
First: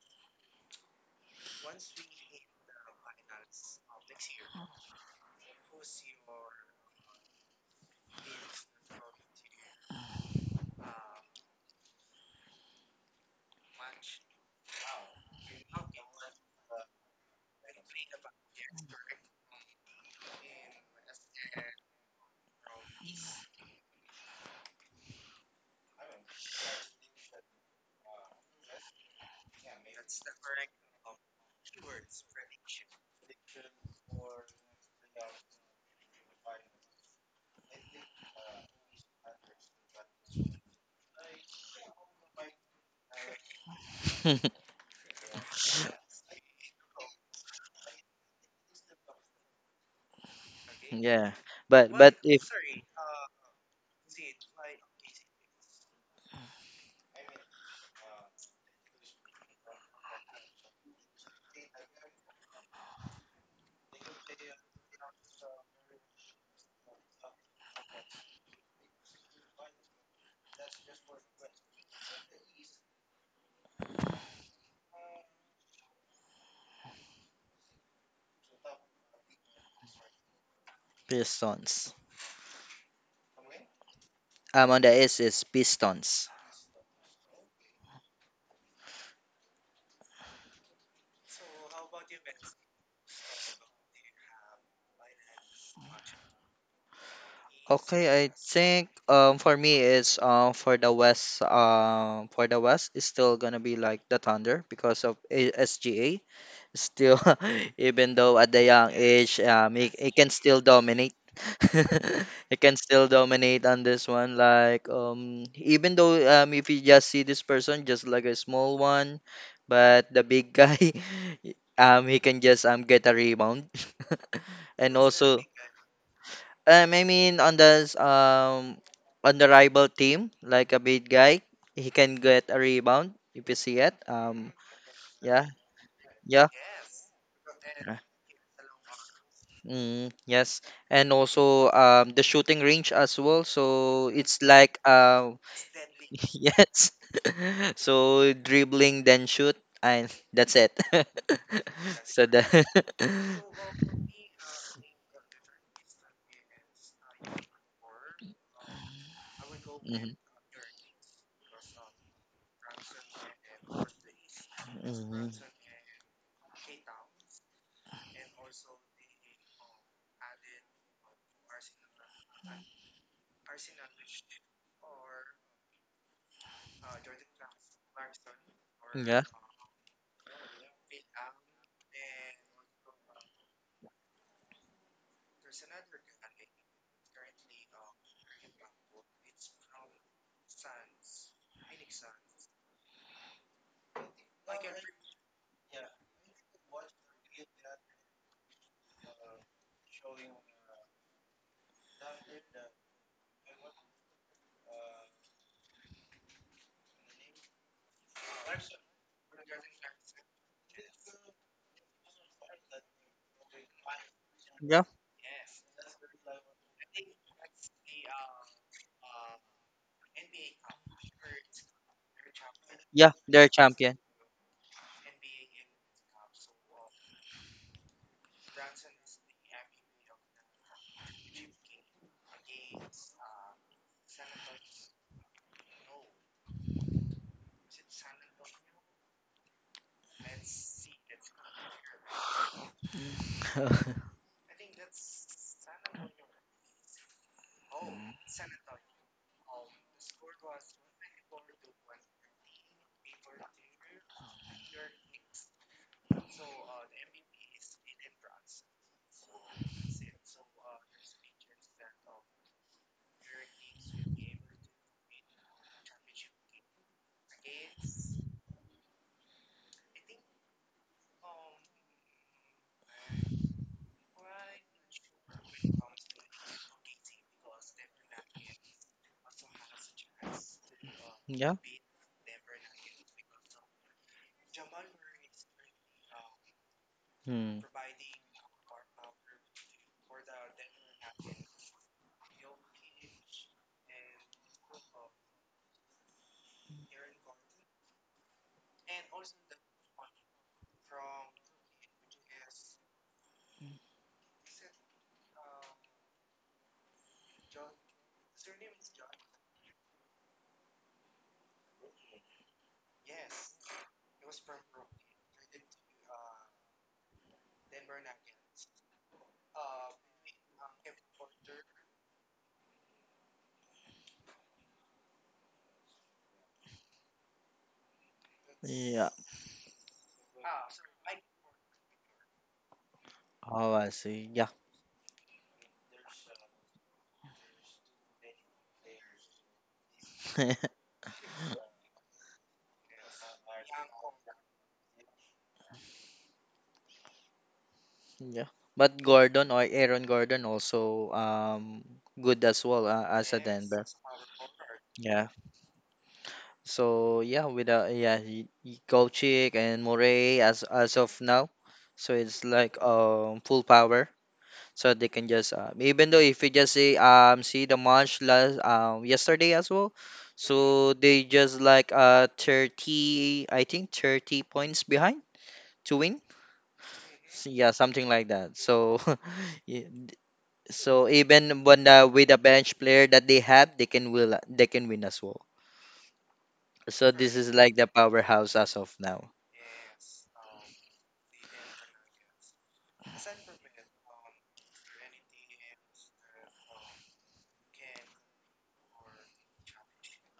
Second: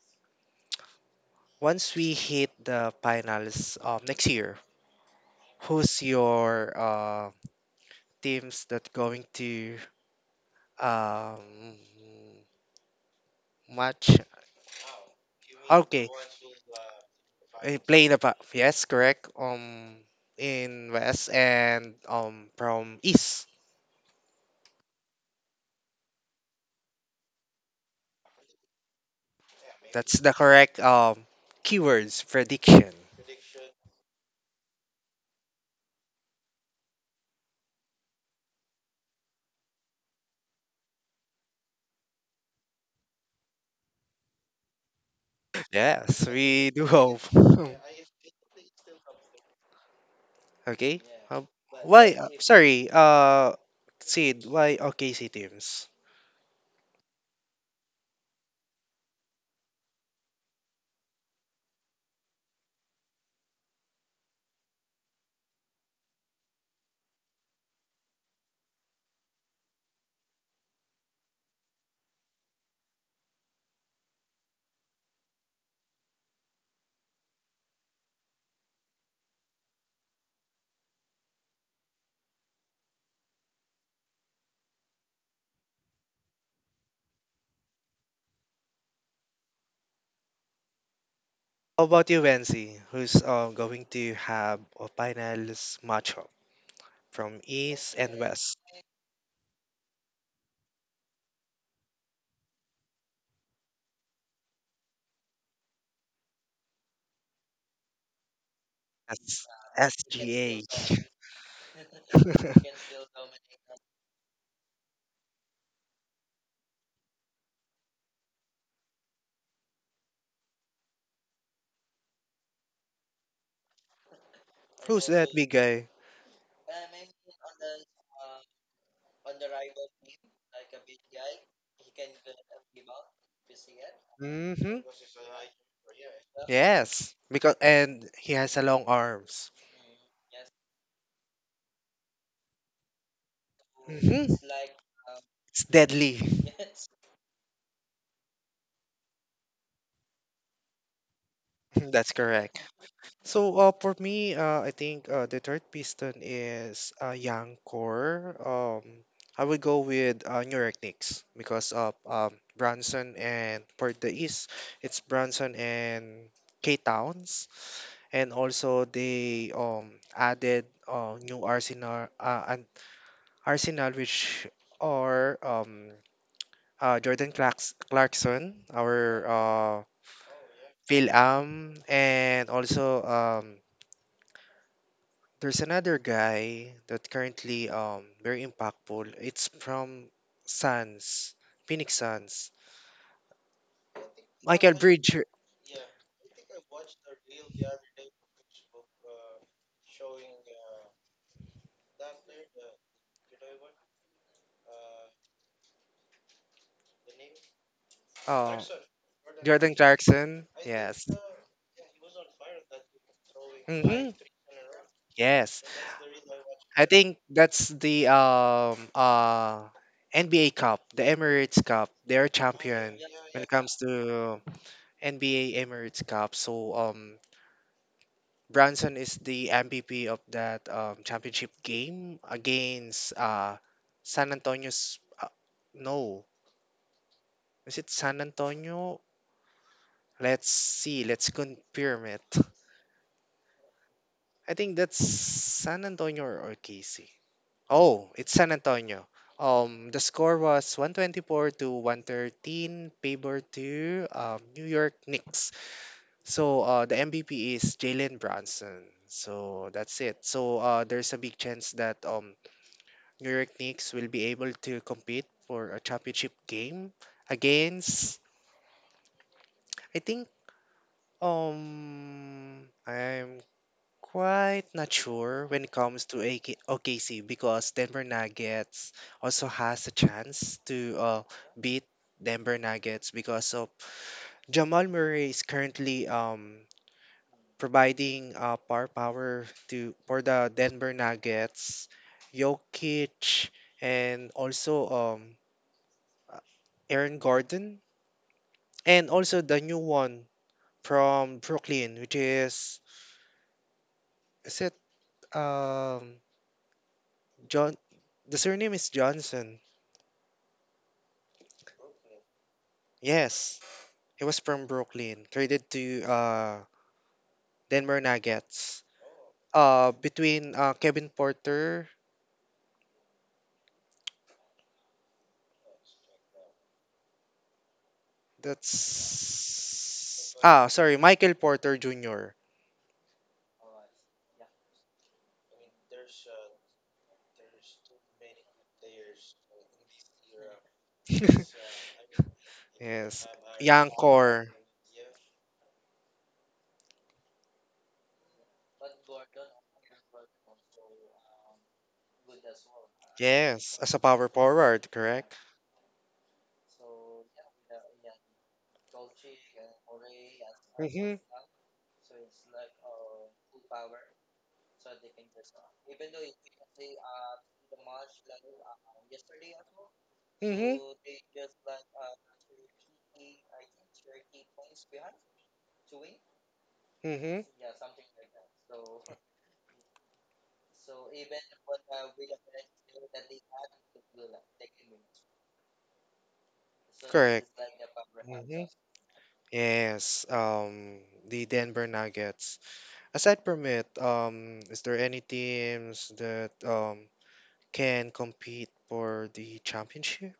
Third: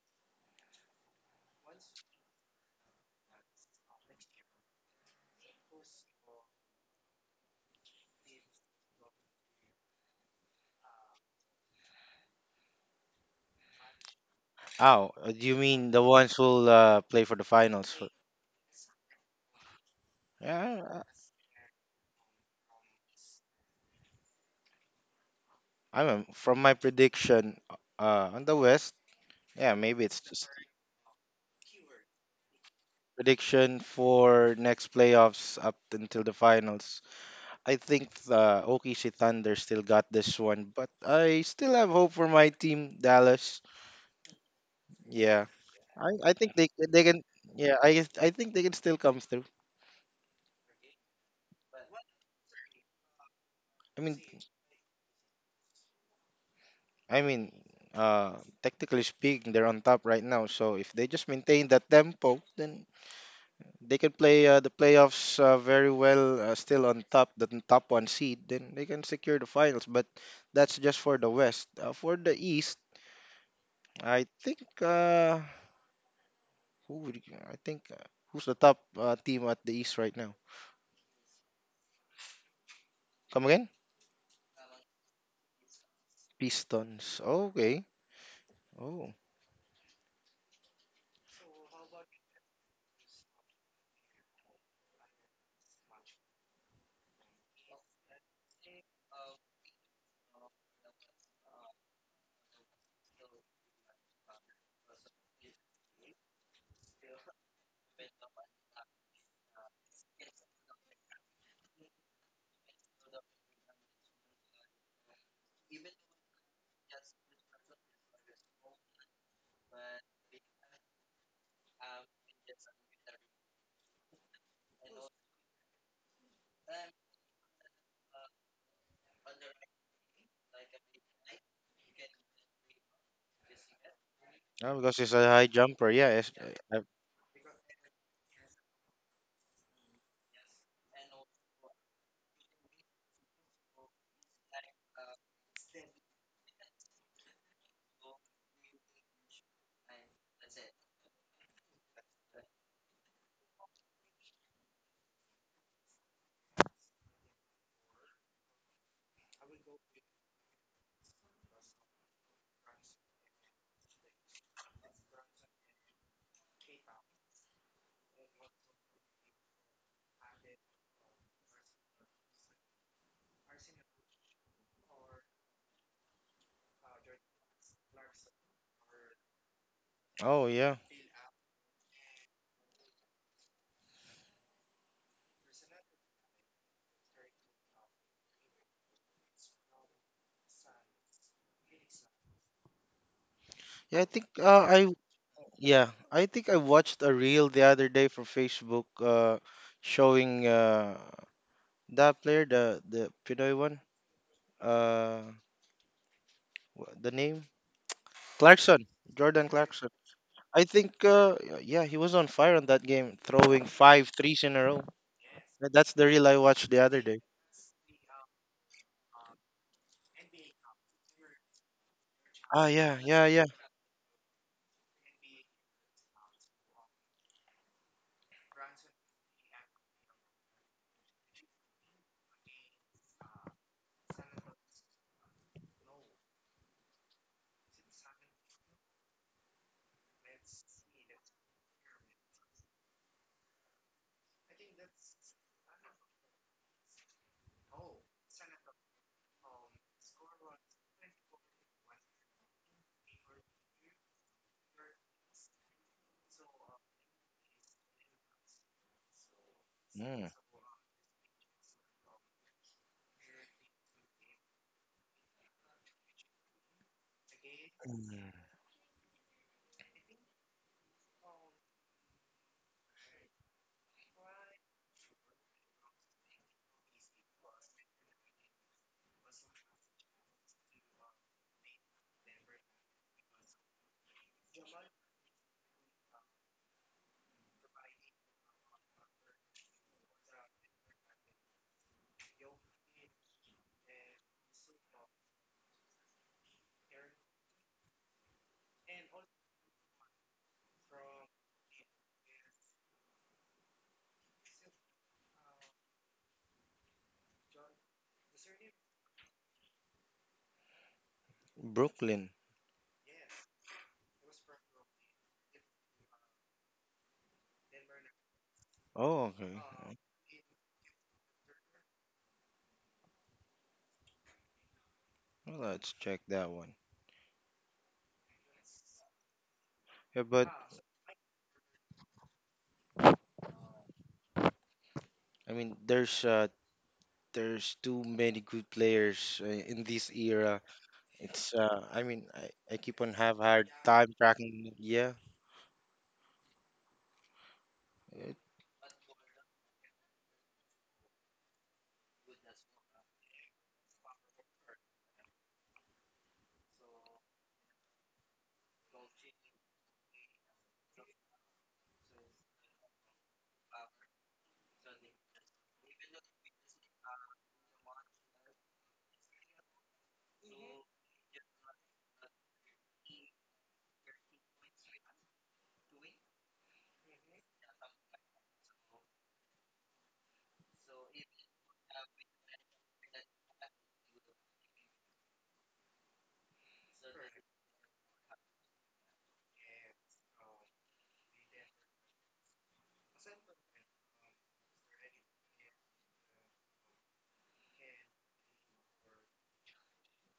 once we hit the finals next year, who's your teams that going to um, match?
Ow, do you mean the
Okay,
ones who'll play for the
eh,
finals?
play
For,
in the yes, correct. In
yeah,
West and from East.
I mean, from my prediction on the West, yeah, maybe
That's
it's
the
just
correct keywords prediction.
prediction for next playoffs up until the finals. I think the OKC Thunder still got this one, but I still have hope for my team, Dallas. Yeah,
Yes,
I think
we do
they
hope.
can yeah I guess- I think they can still come through.
Okay.
Yeah.
Um,
But
why?
but
uh,
if
Sorry.
I mean
Sid. Why OKC teams?
I mean uh technically speaking they're on top right now, so if they just maintain that tempo, then they can play the playoffs very well, still on top the top one seed, then they can secure the finals, but that's just for the west. For the east, I think uh I think who's the top team at the east right now?
Pistons.
Come again?
Um, on the S is Pistons.
Pistons, okay. Oh.
How about you, Wensi, who's going to have a finals matchup from East
Okay,
and
I
West?
think for me it's for the West it's still gonna be like the Thunder because of SGA still even though at the young age he can still
SGA.
dominate he can still dominate on this one like even though if you just see this person just like a small one but the big guy he can just get a rebound and
Who's that
also.
big guy?
I mean on the rival team, like a big guy, he can get a rebound if you see it.
Yeah,
Mm-hmm.
because it's a
Yeah,
high jumper. Yeah. It's,
yeah.
uh,
Yes, because
Yeah.
and he has a long arms.
Mm, yes, and also the shooting range as well. So
Mm-hmm.
it's like
It's deadly.
yes, so dribbling then shoot and that's it.
That's
so the
correct. So for me, I think the third piston is young core. I would go
Mhm.
with New York Knicks because of Brunson, and for the East, it's
hmm
Brunson and K Towns, and also they added new Arsenal and Arsenal, which are Jordan Clarkson,
Yeah.
our
oh yeah.
Phil Am, and also. There's another guy that currently very impactful. It's from Suns, Phoenix Suns.
Yeah, I think
Michael
I
Bridge,
yeah, I think I watched a reel the other day from Facebook showing that player, the Pinoy one, uh wha- the name
uh,
Clarkson, Jordan
Jordan
Clarkson.
Clarkson.
I think
Yes.
uh yeah, he was on fire on that game throwing five
Mm-hmm.
threes in a row.
Yeah.
Yes.
That's the reel I watched the
I
other
think
day.
that's the NBA Cup, the Emirates Cup. They're
Ah
champion
yeah,
Yeah.
yeah,
when
yeah.
They're
it comes
champion.
to NBA Emirates Cup. So Branson is the MVP of that championship game against San Antonio's. No, is it San Antonio? Let's see. Let's confirm it. I think that's San Antonio or KC. Oh, it's San Antonio. The score was 124 to 113, favor to New York Knicks. So the MVP is Jalen Brunson. So that's it.
Mm.
So there's a big chance that New York Knicks will be able to compete for a championship game against
Mm,
I think I'm quite not sure when it comes to AK OKC, because Denver Nuggets also has a chance to
yeah.
beat Denver Nuggets because of Jamal Murray is currently
Hmm.
providing uh, power to for the Denver Nuggets, Jokic, and also uh, Aaron Gordon, and also the new one from Brooklyn, which is it um John? The surname is Johnson.
Brooklyn.
Yes, he was from Brooklyn, traded to Denver Nuggets.
Oh, okay.
Between Kevin Porter,
Well, let's check that one.
Yeah.
that's
Yeah, but
ah sorry Michael Porter Jr.
Oh, I see. Yeah.
I mean, there's too many good players in this era. It's I mean, I keep on
Yes,
have hard
young
time
core.
tracking. Yeah, it,
yeah. But Gordon or Aaron Gordon also good as well as a
Yes,
Denver.
as a power forward,
Yeah.
correct?
So yeah, with yeah, y- y- Kochick and Morey as of
Mm-hmm.
now, so it's like full power. So they can just even though if you just see see the munch last yesterday as well,
Mm-hmm.
so they just like uh 30 i think 30 points behind to win
Mm-hmm.
Yeah something like that so yeah, d- so even when with a bench player that they have they can win as well, so this
Correct.
is like the powerhouse
Mm-hmm.
as of now.
Yes. The Denver Nuggets. Aside from it, is there any teams that can compete for the championship?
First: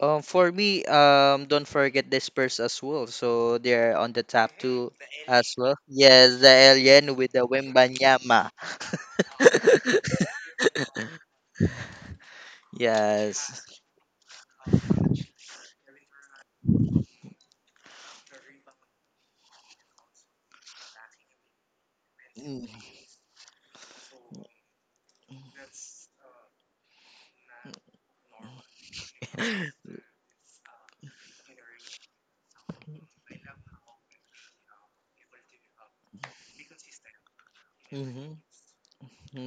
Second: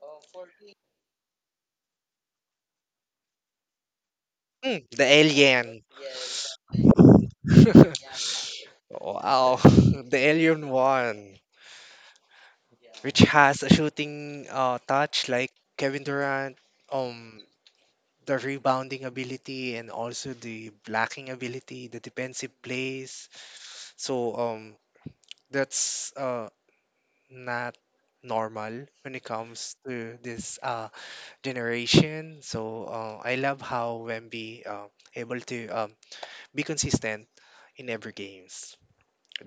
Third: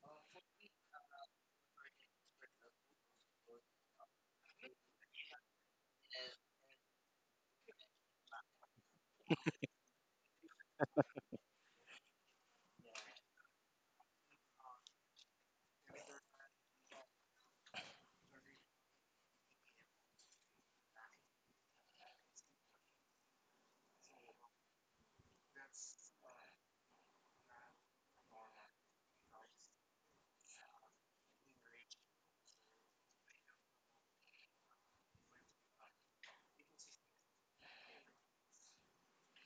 For me, don't forget the Spurs as well. So they're on the top
Mm,
two
the
as well.
Alien.
Yes, the alien with the Wembanyama.
Wow, the Alien one, which
yes.
has a shooting touch like Kevin Durant. Um, the rebounding ability and also the blocking ability, the defensive
Mm-hmm.
plays. So that's not normal when it comes to this generation. So I love how Wemby able to be consistent in every
Mm-hmm.
games.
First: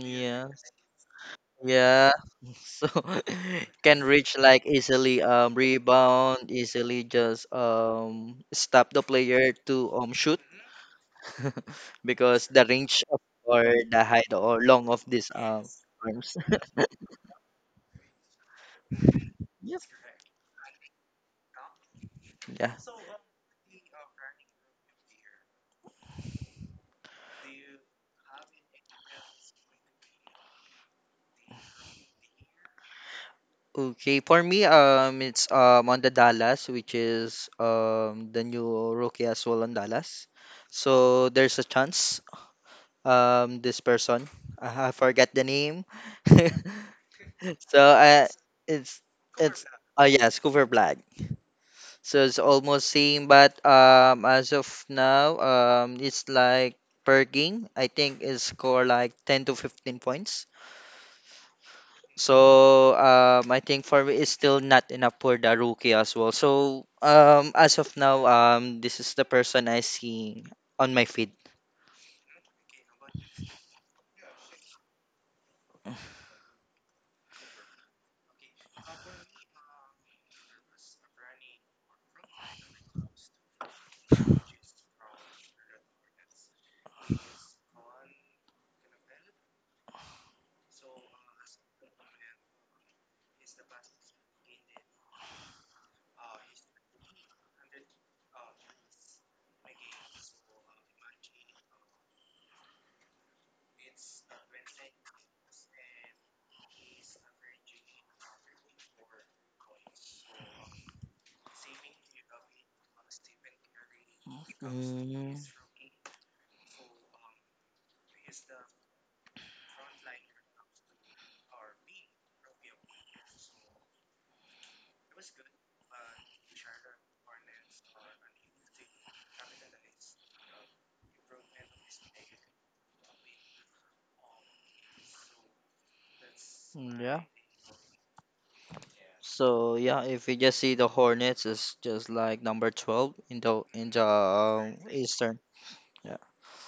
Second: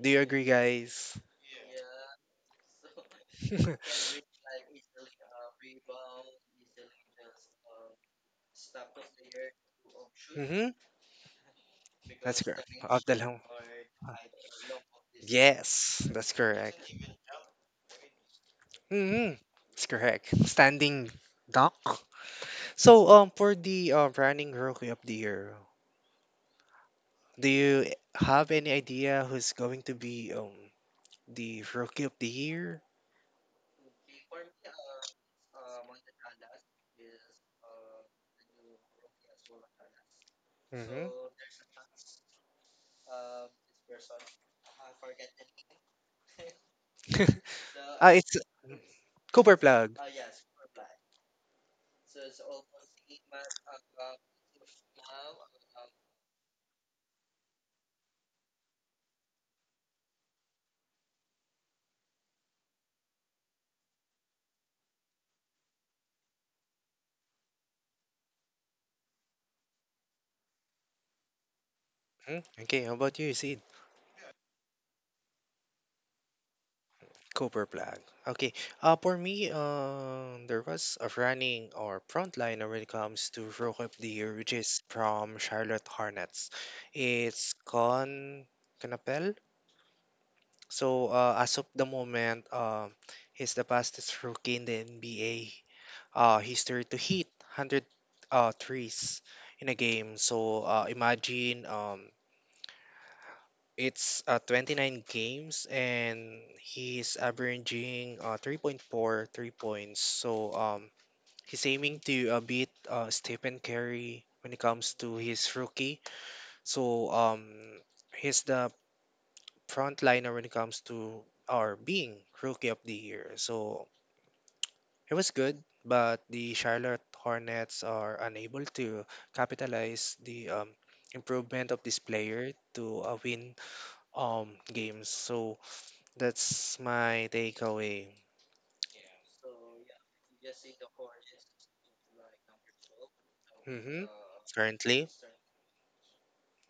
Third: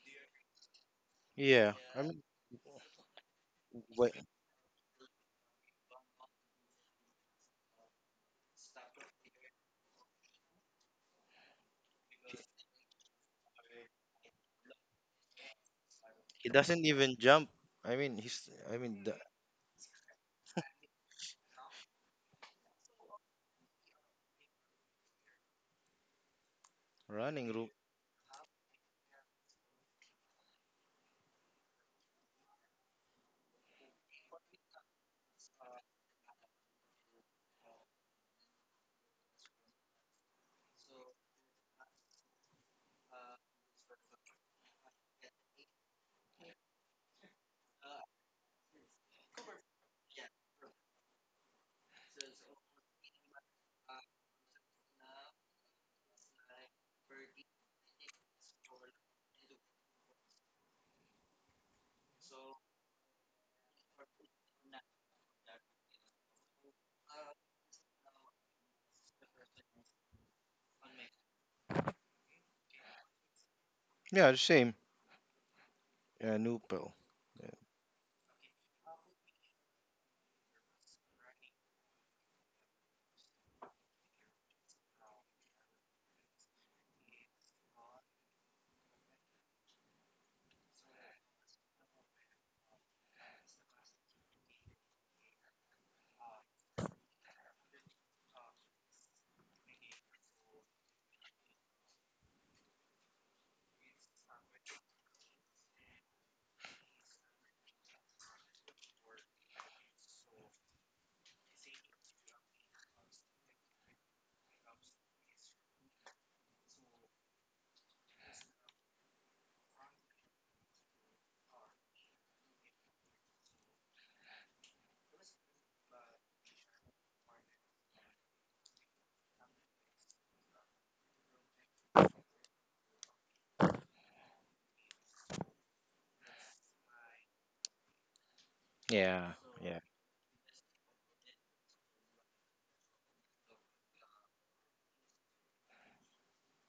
Do you agree, guys?
yeah.
Yeah. So
Mm-hmm.
can
Wha-
reach like easily rebound, easily just stop the player to shoot
That's
because the
correct.
range
Of the
of
long.
or the height or long of this
Yes, that's
arms.
he
correct.
doesn't even jump. I mean, he's I mean the
Mm-hmm. That's correct. Standing duck.
Yeah.
So, for the running rookie of the year,
running
do
route.
you have any idea who's going to be the rookie of the year?
Okay, for me, it's on the Dallas, which is the new rookie as well on Dallas.
Mm-hmm.
So there's a chance. This person, I forget the name. So
Ah, it's
it's
Cooper
it's
Plug.
oh
Mhm.
yes, Cooper Black. So it's almost same, but as of now, it's like per game. I think it's score like 10 to 15 points. So I think for me it's still not enough for the rookie as well. So as of now, this is the person I see on my feed.
Okay, how about you, Sid?
Yeah, the same. Nupel.
Cooper Flag. Okay. For me, there was a running or frontliner when it comes to Rook of the Year, which is from Charlotte Hornets. It's Con Canapel. So as of the moment, he's the fastest rookie in the NBA history to hit 100 threes in a game. So imagine it's 29 games and he's averaging 3.43 points. So he's aiming to beat Stephen Curry when it comes to
Mm,
his rookie. So he's the frontliner when it comes to our being rookie of the year. So it was good, but the Charlotte Hornets are unable to capitalize the improvement of this player to win games. So that's
yeah.
my takeaway.
Yeah,
So
yeah,
yeah, if you just see the Hornets, it's just like number 12 in the
Mm-hmm. Currently,
Eastern. Yeah.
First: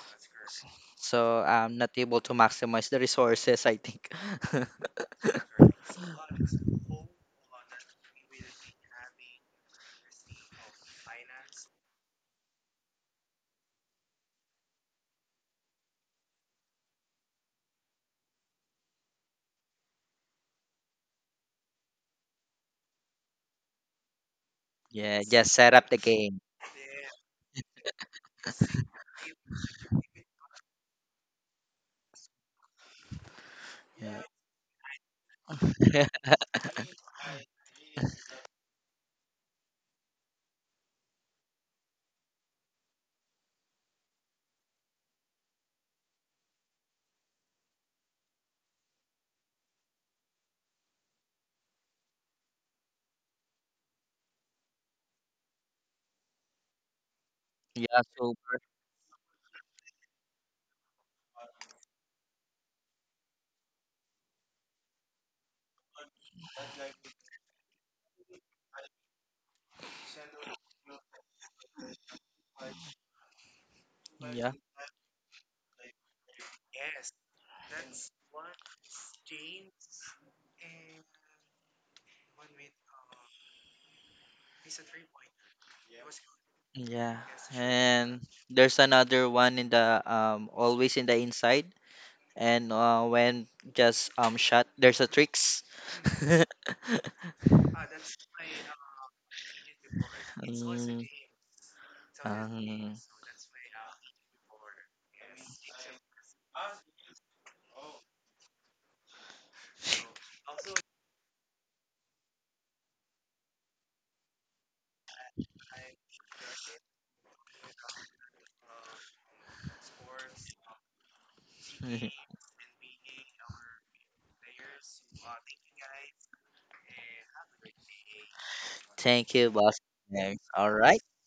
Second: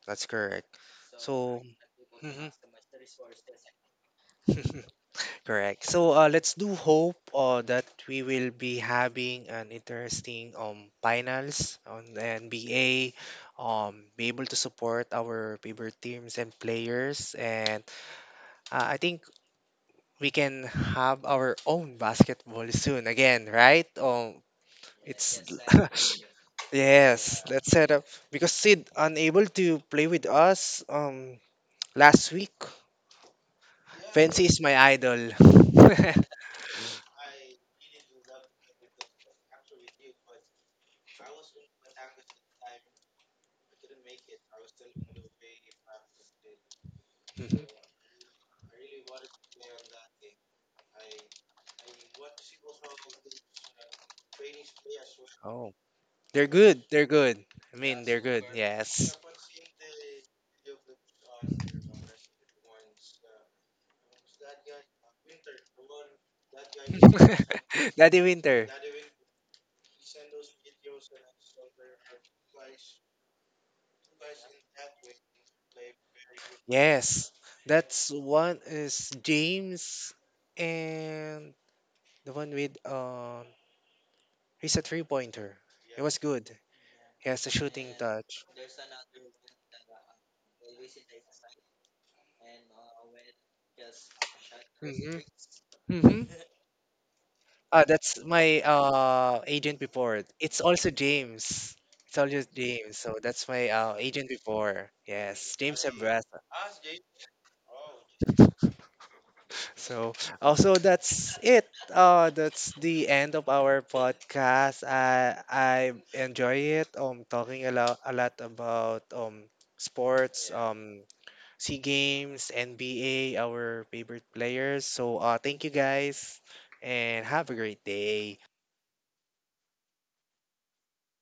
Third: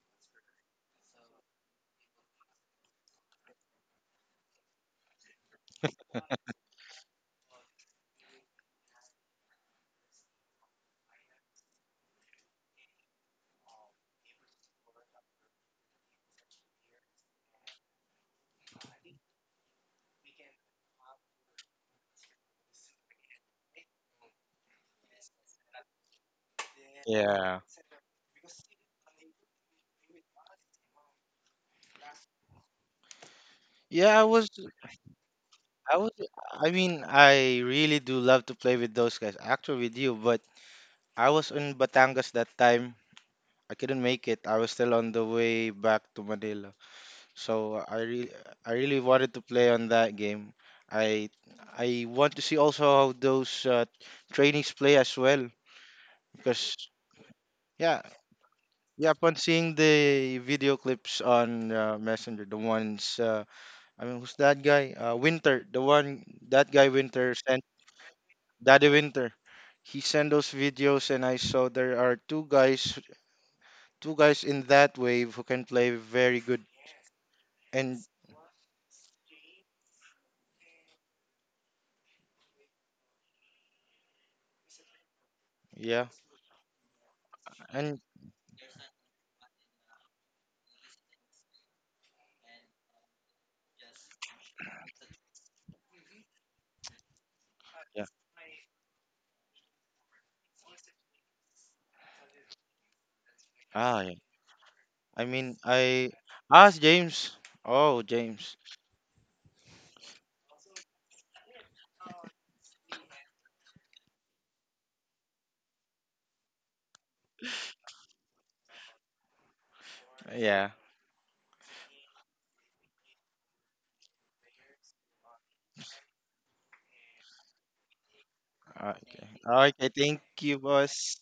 that's correct.
So
So,
I'm not able to
mhm.
maximize the resources. I think.
Correct. So, let's do hope that we will be having an interesting finals on the NBA. Be able to support our favorite teams and players, and I think we can have our own basketball soon again, right?
Yeah,
It's
just set up the game.
yes,
yeah,
let's set up because Sid unable to play with us last week.
yeah. I
Fancy
was.
is my idol.
I was, I mean, I really do love to play with those guys. Actually, with you, but I was in Batangas that time. I couldn't make it. I was still on the way back to Manila.
Mhm.
So I really, I really wanted to play on that game. I, I want to see also how those trainees play as well.
Oh, they're
Because
good. They're good. I
Yeah,
yeah,
mean, they're good.
super.
yeah,
Yes.
upon seeing the video clips on Messenger, I mean, who's that guy? Winter, the one, that guy Winter sent.
Daddy Winter.
Daddy Winter. He sent those videos and I saw there are two guys
Yeah,
in that wave who can play very good.
Yes.
And
That's one is James, and the one with he's a three pointer. It
yeah.
was good.
yeah.
He has a shooting
And
And
touch.
there's another one in the always in the inside. And when just shot, there's a
Mm-hmm.
tricks.
Mm-hmm.
yeah.
That's my agent before. It's also
Mm,
James. It's also
um,
James. So that's my
Ah yeah.
agent before.
I
Yes,
mean
James
I
Abrasa.
asked James. Oh James.
So also that's it. That's the end of our podcast. I enjoy it. Talking a lot about sports,
Yeah.
Sea Games, NBA, our favorite players. So thank you guys, and have a great day.
Okay.
Thank you, boss.
Okay, thank you
All right.
boss.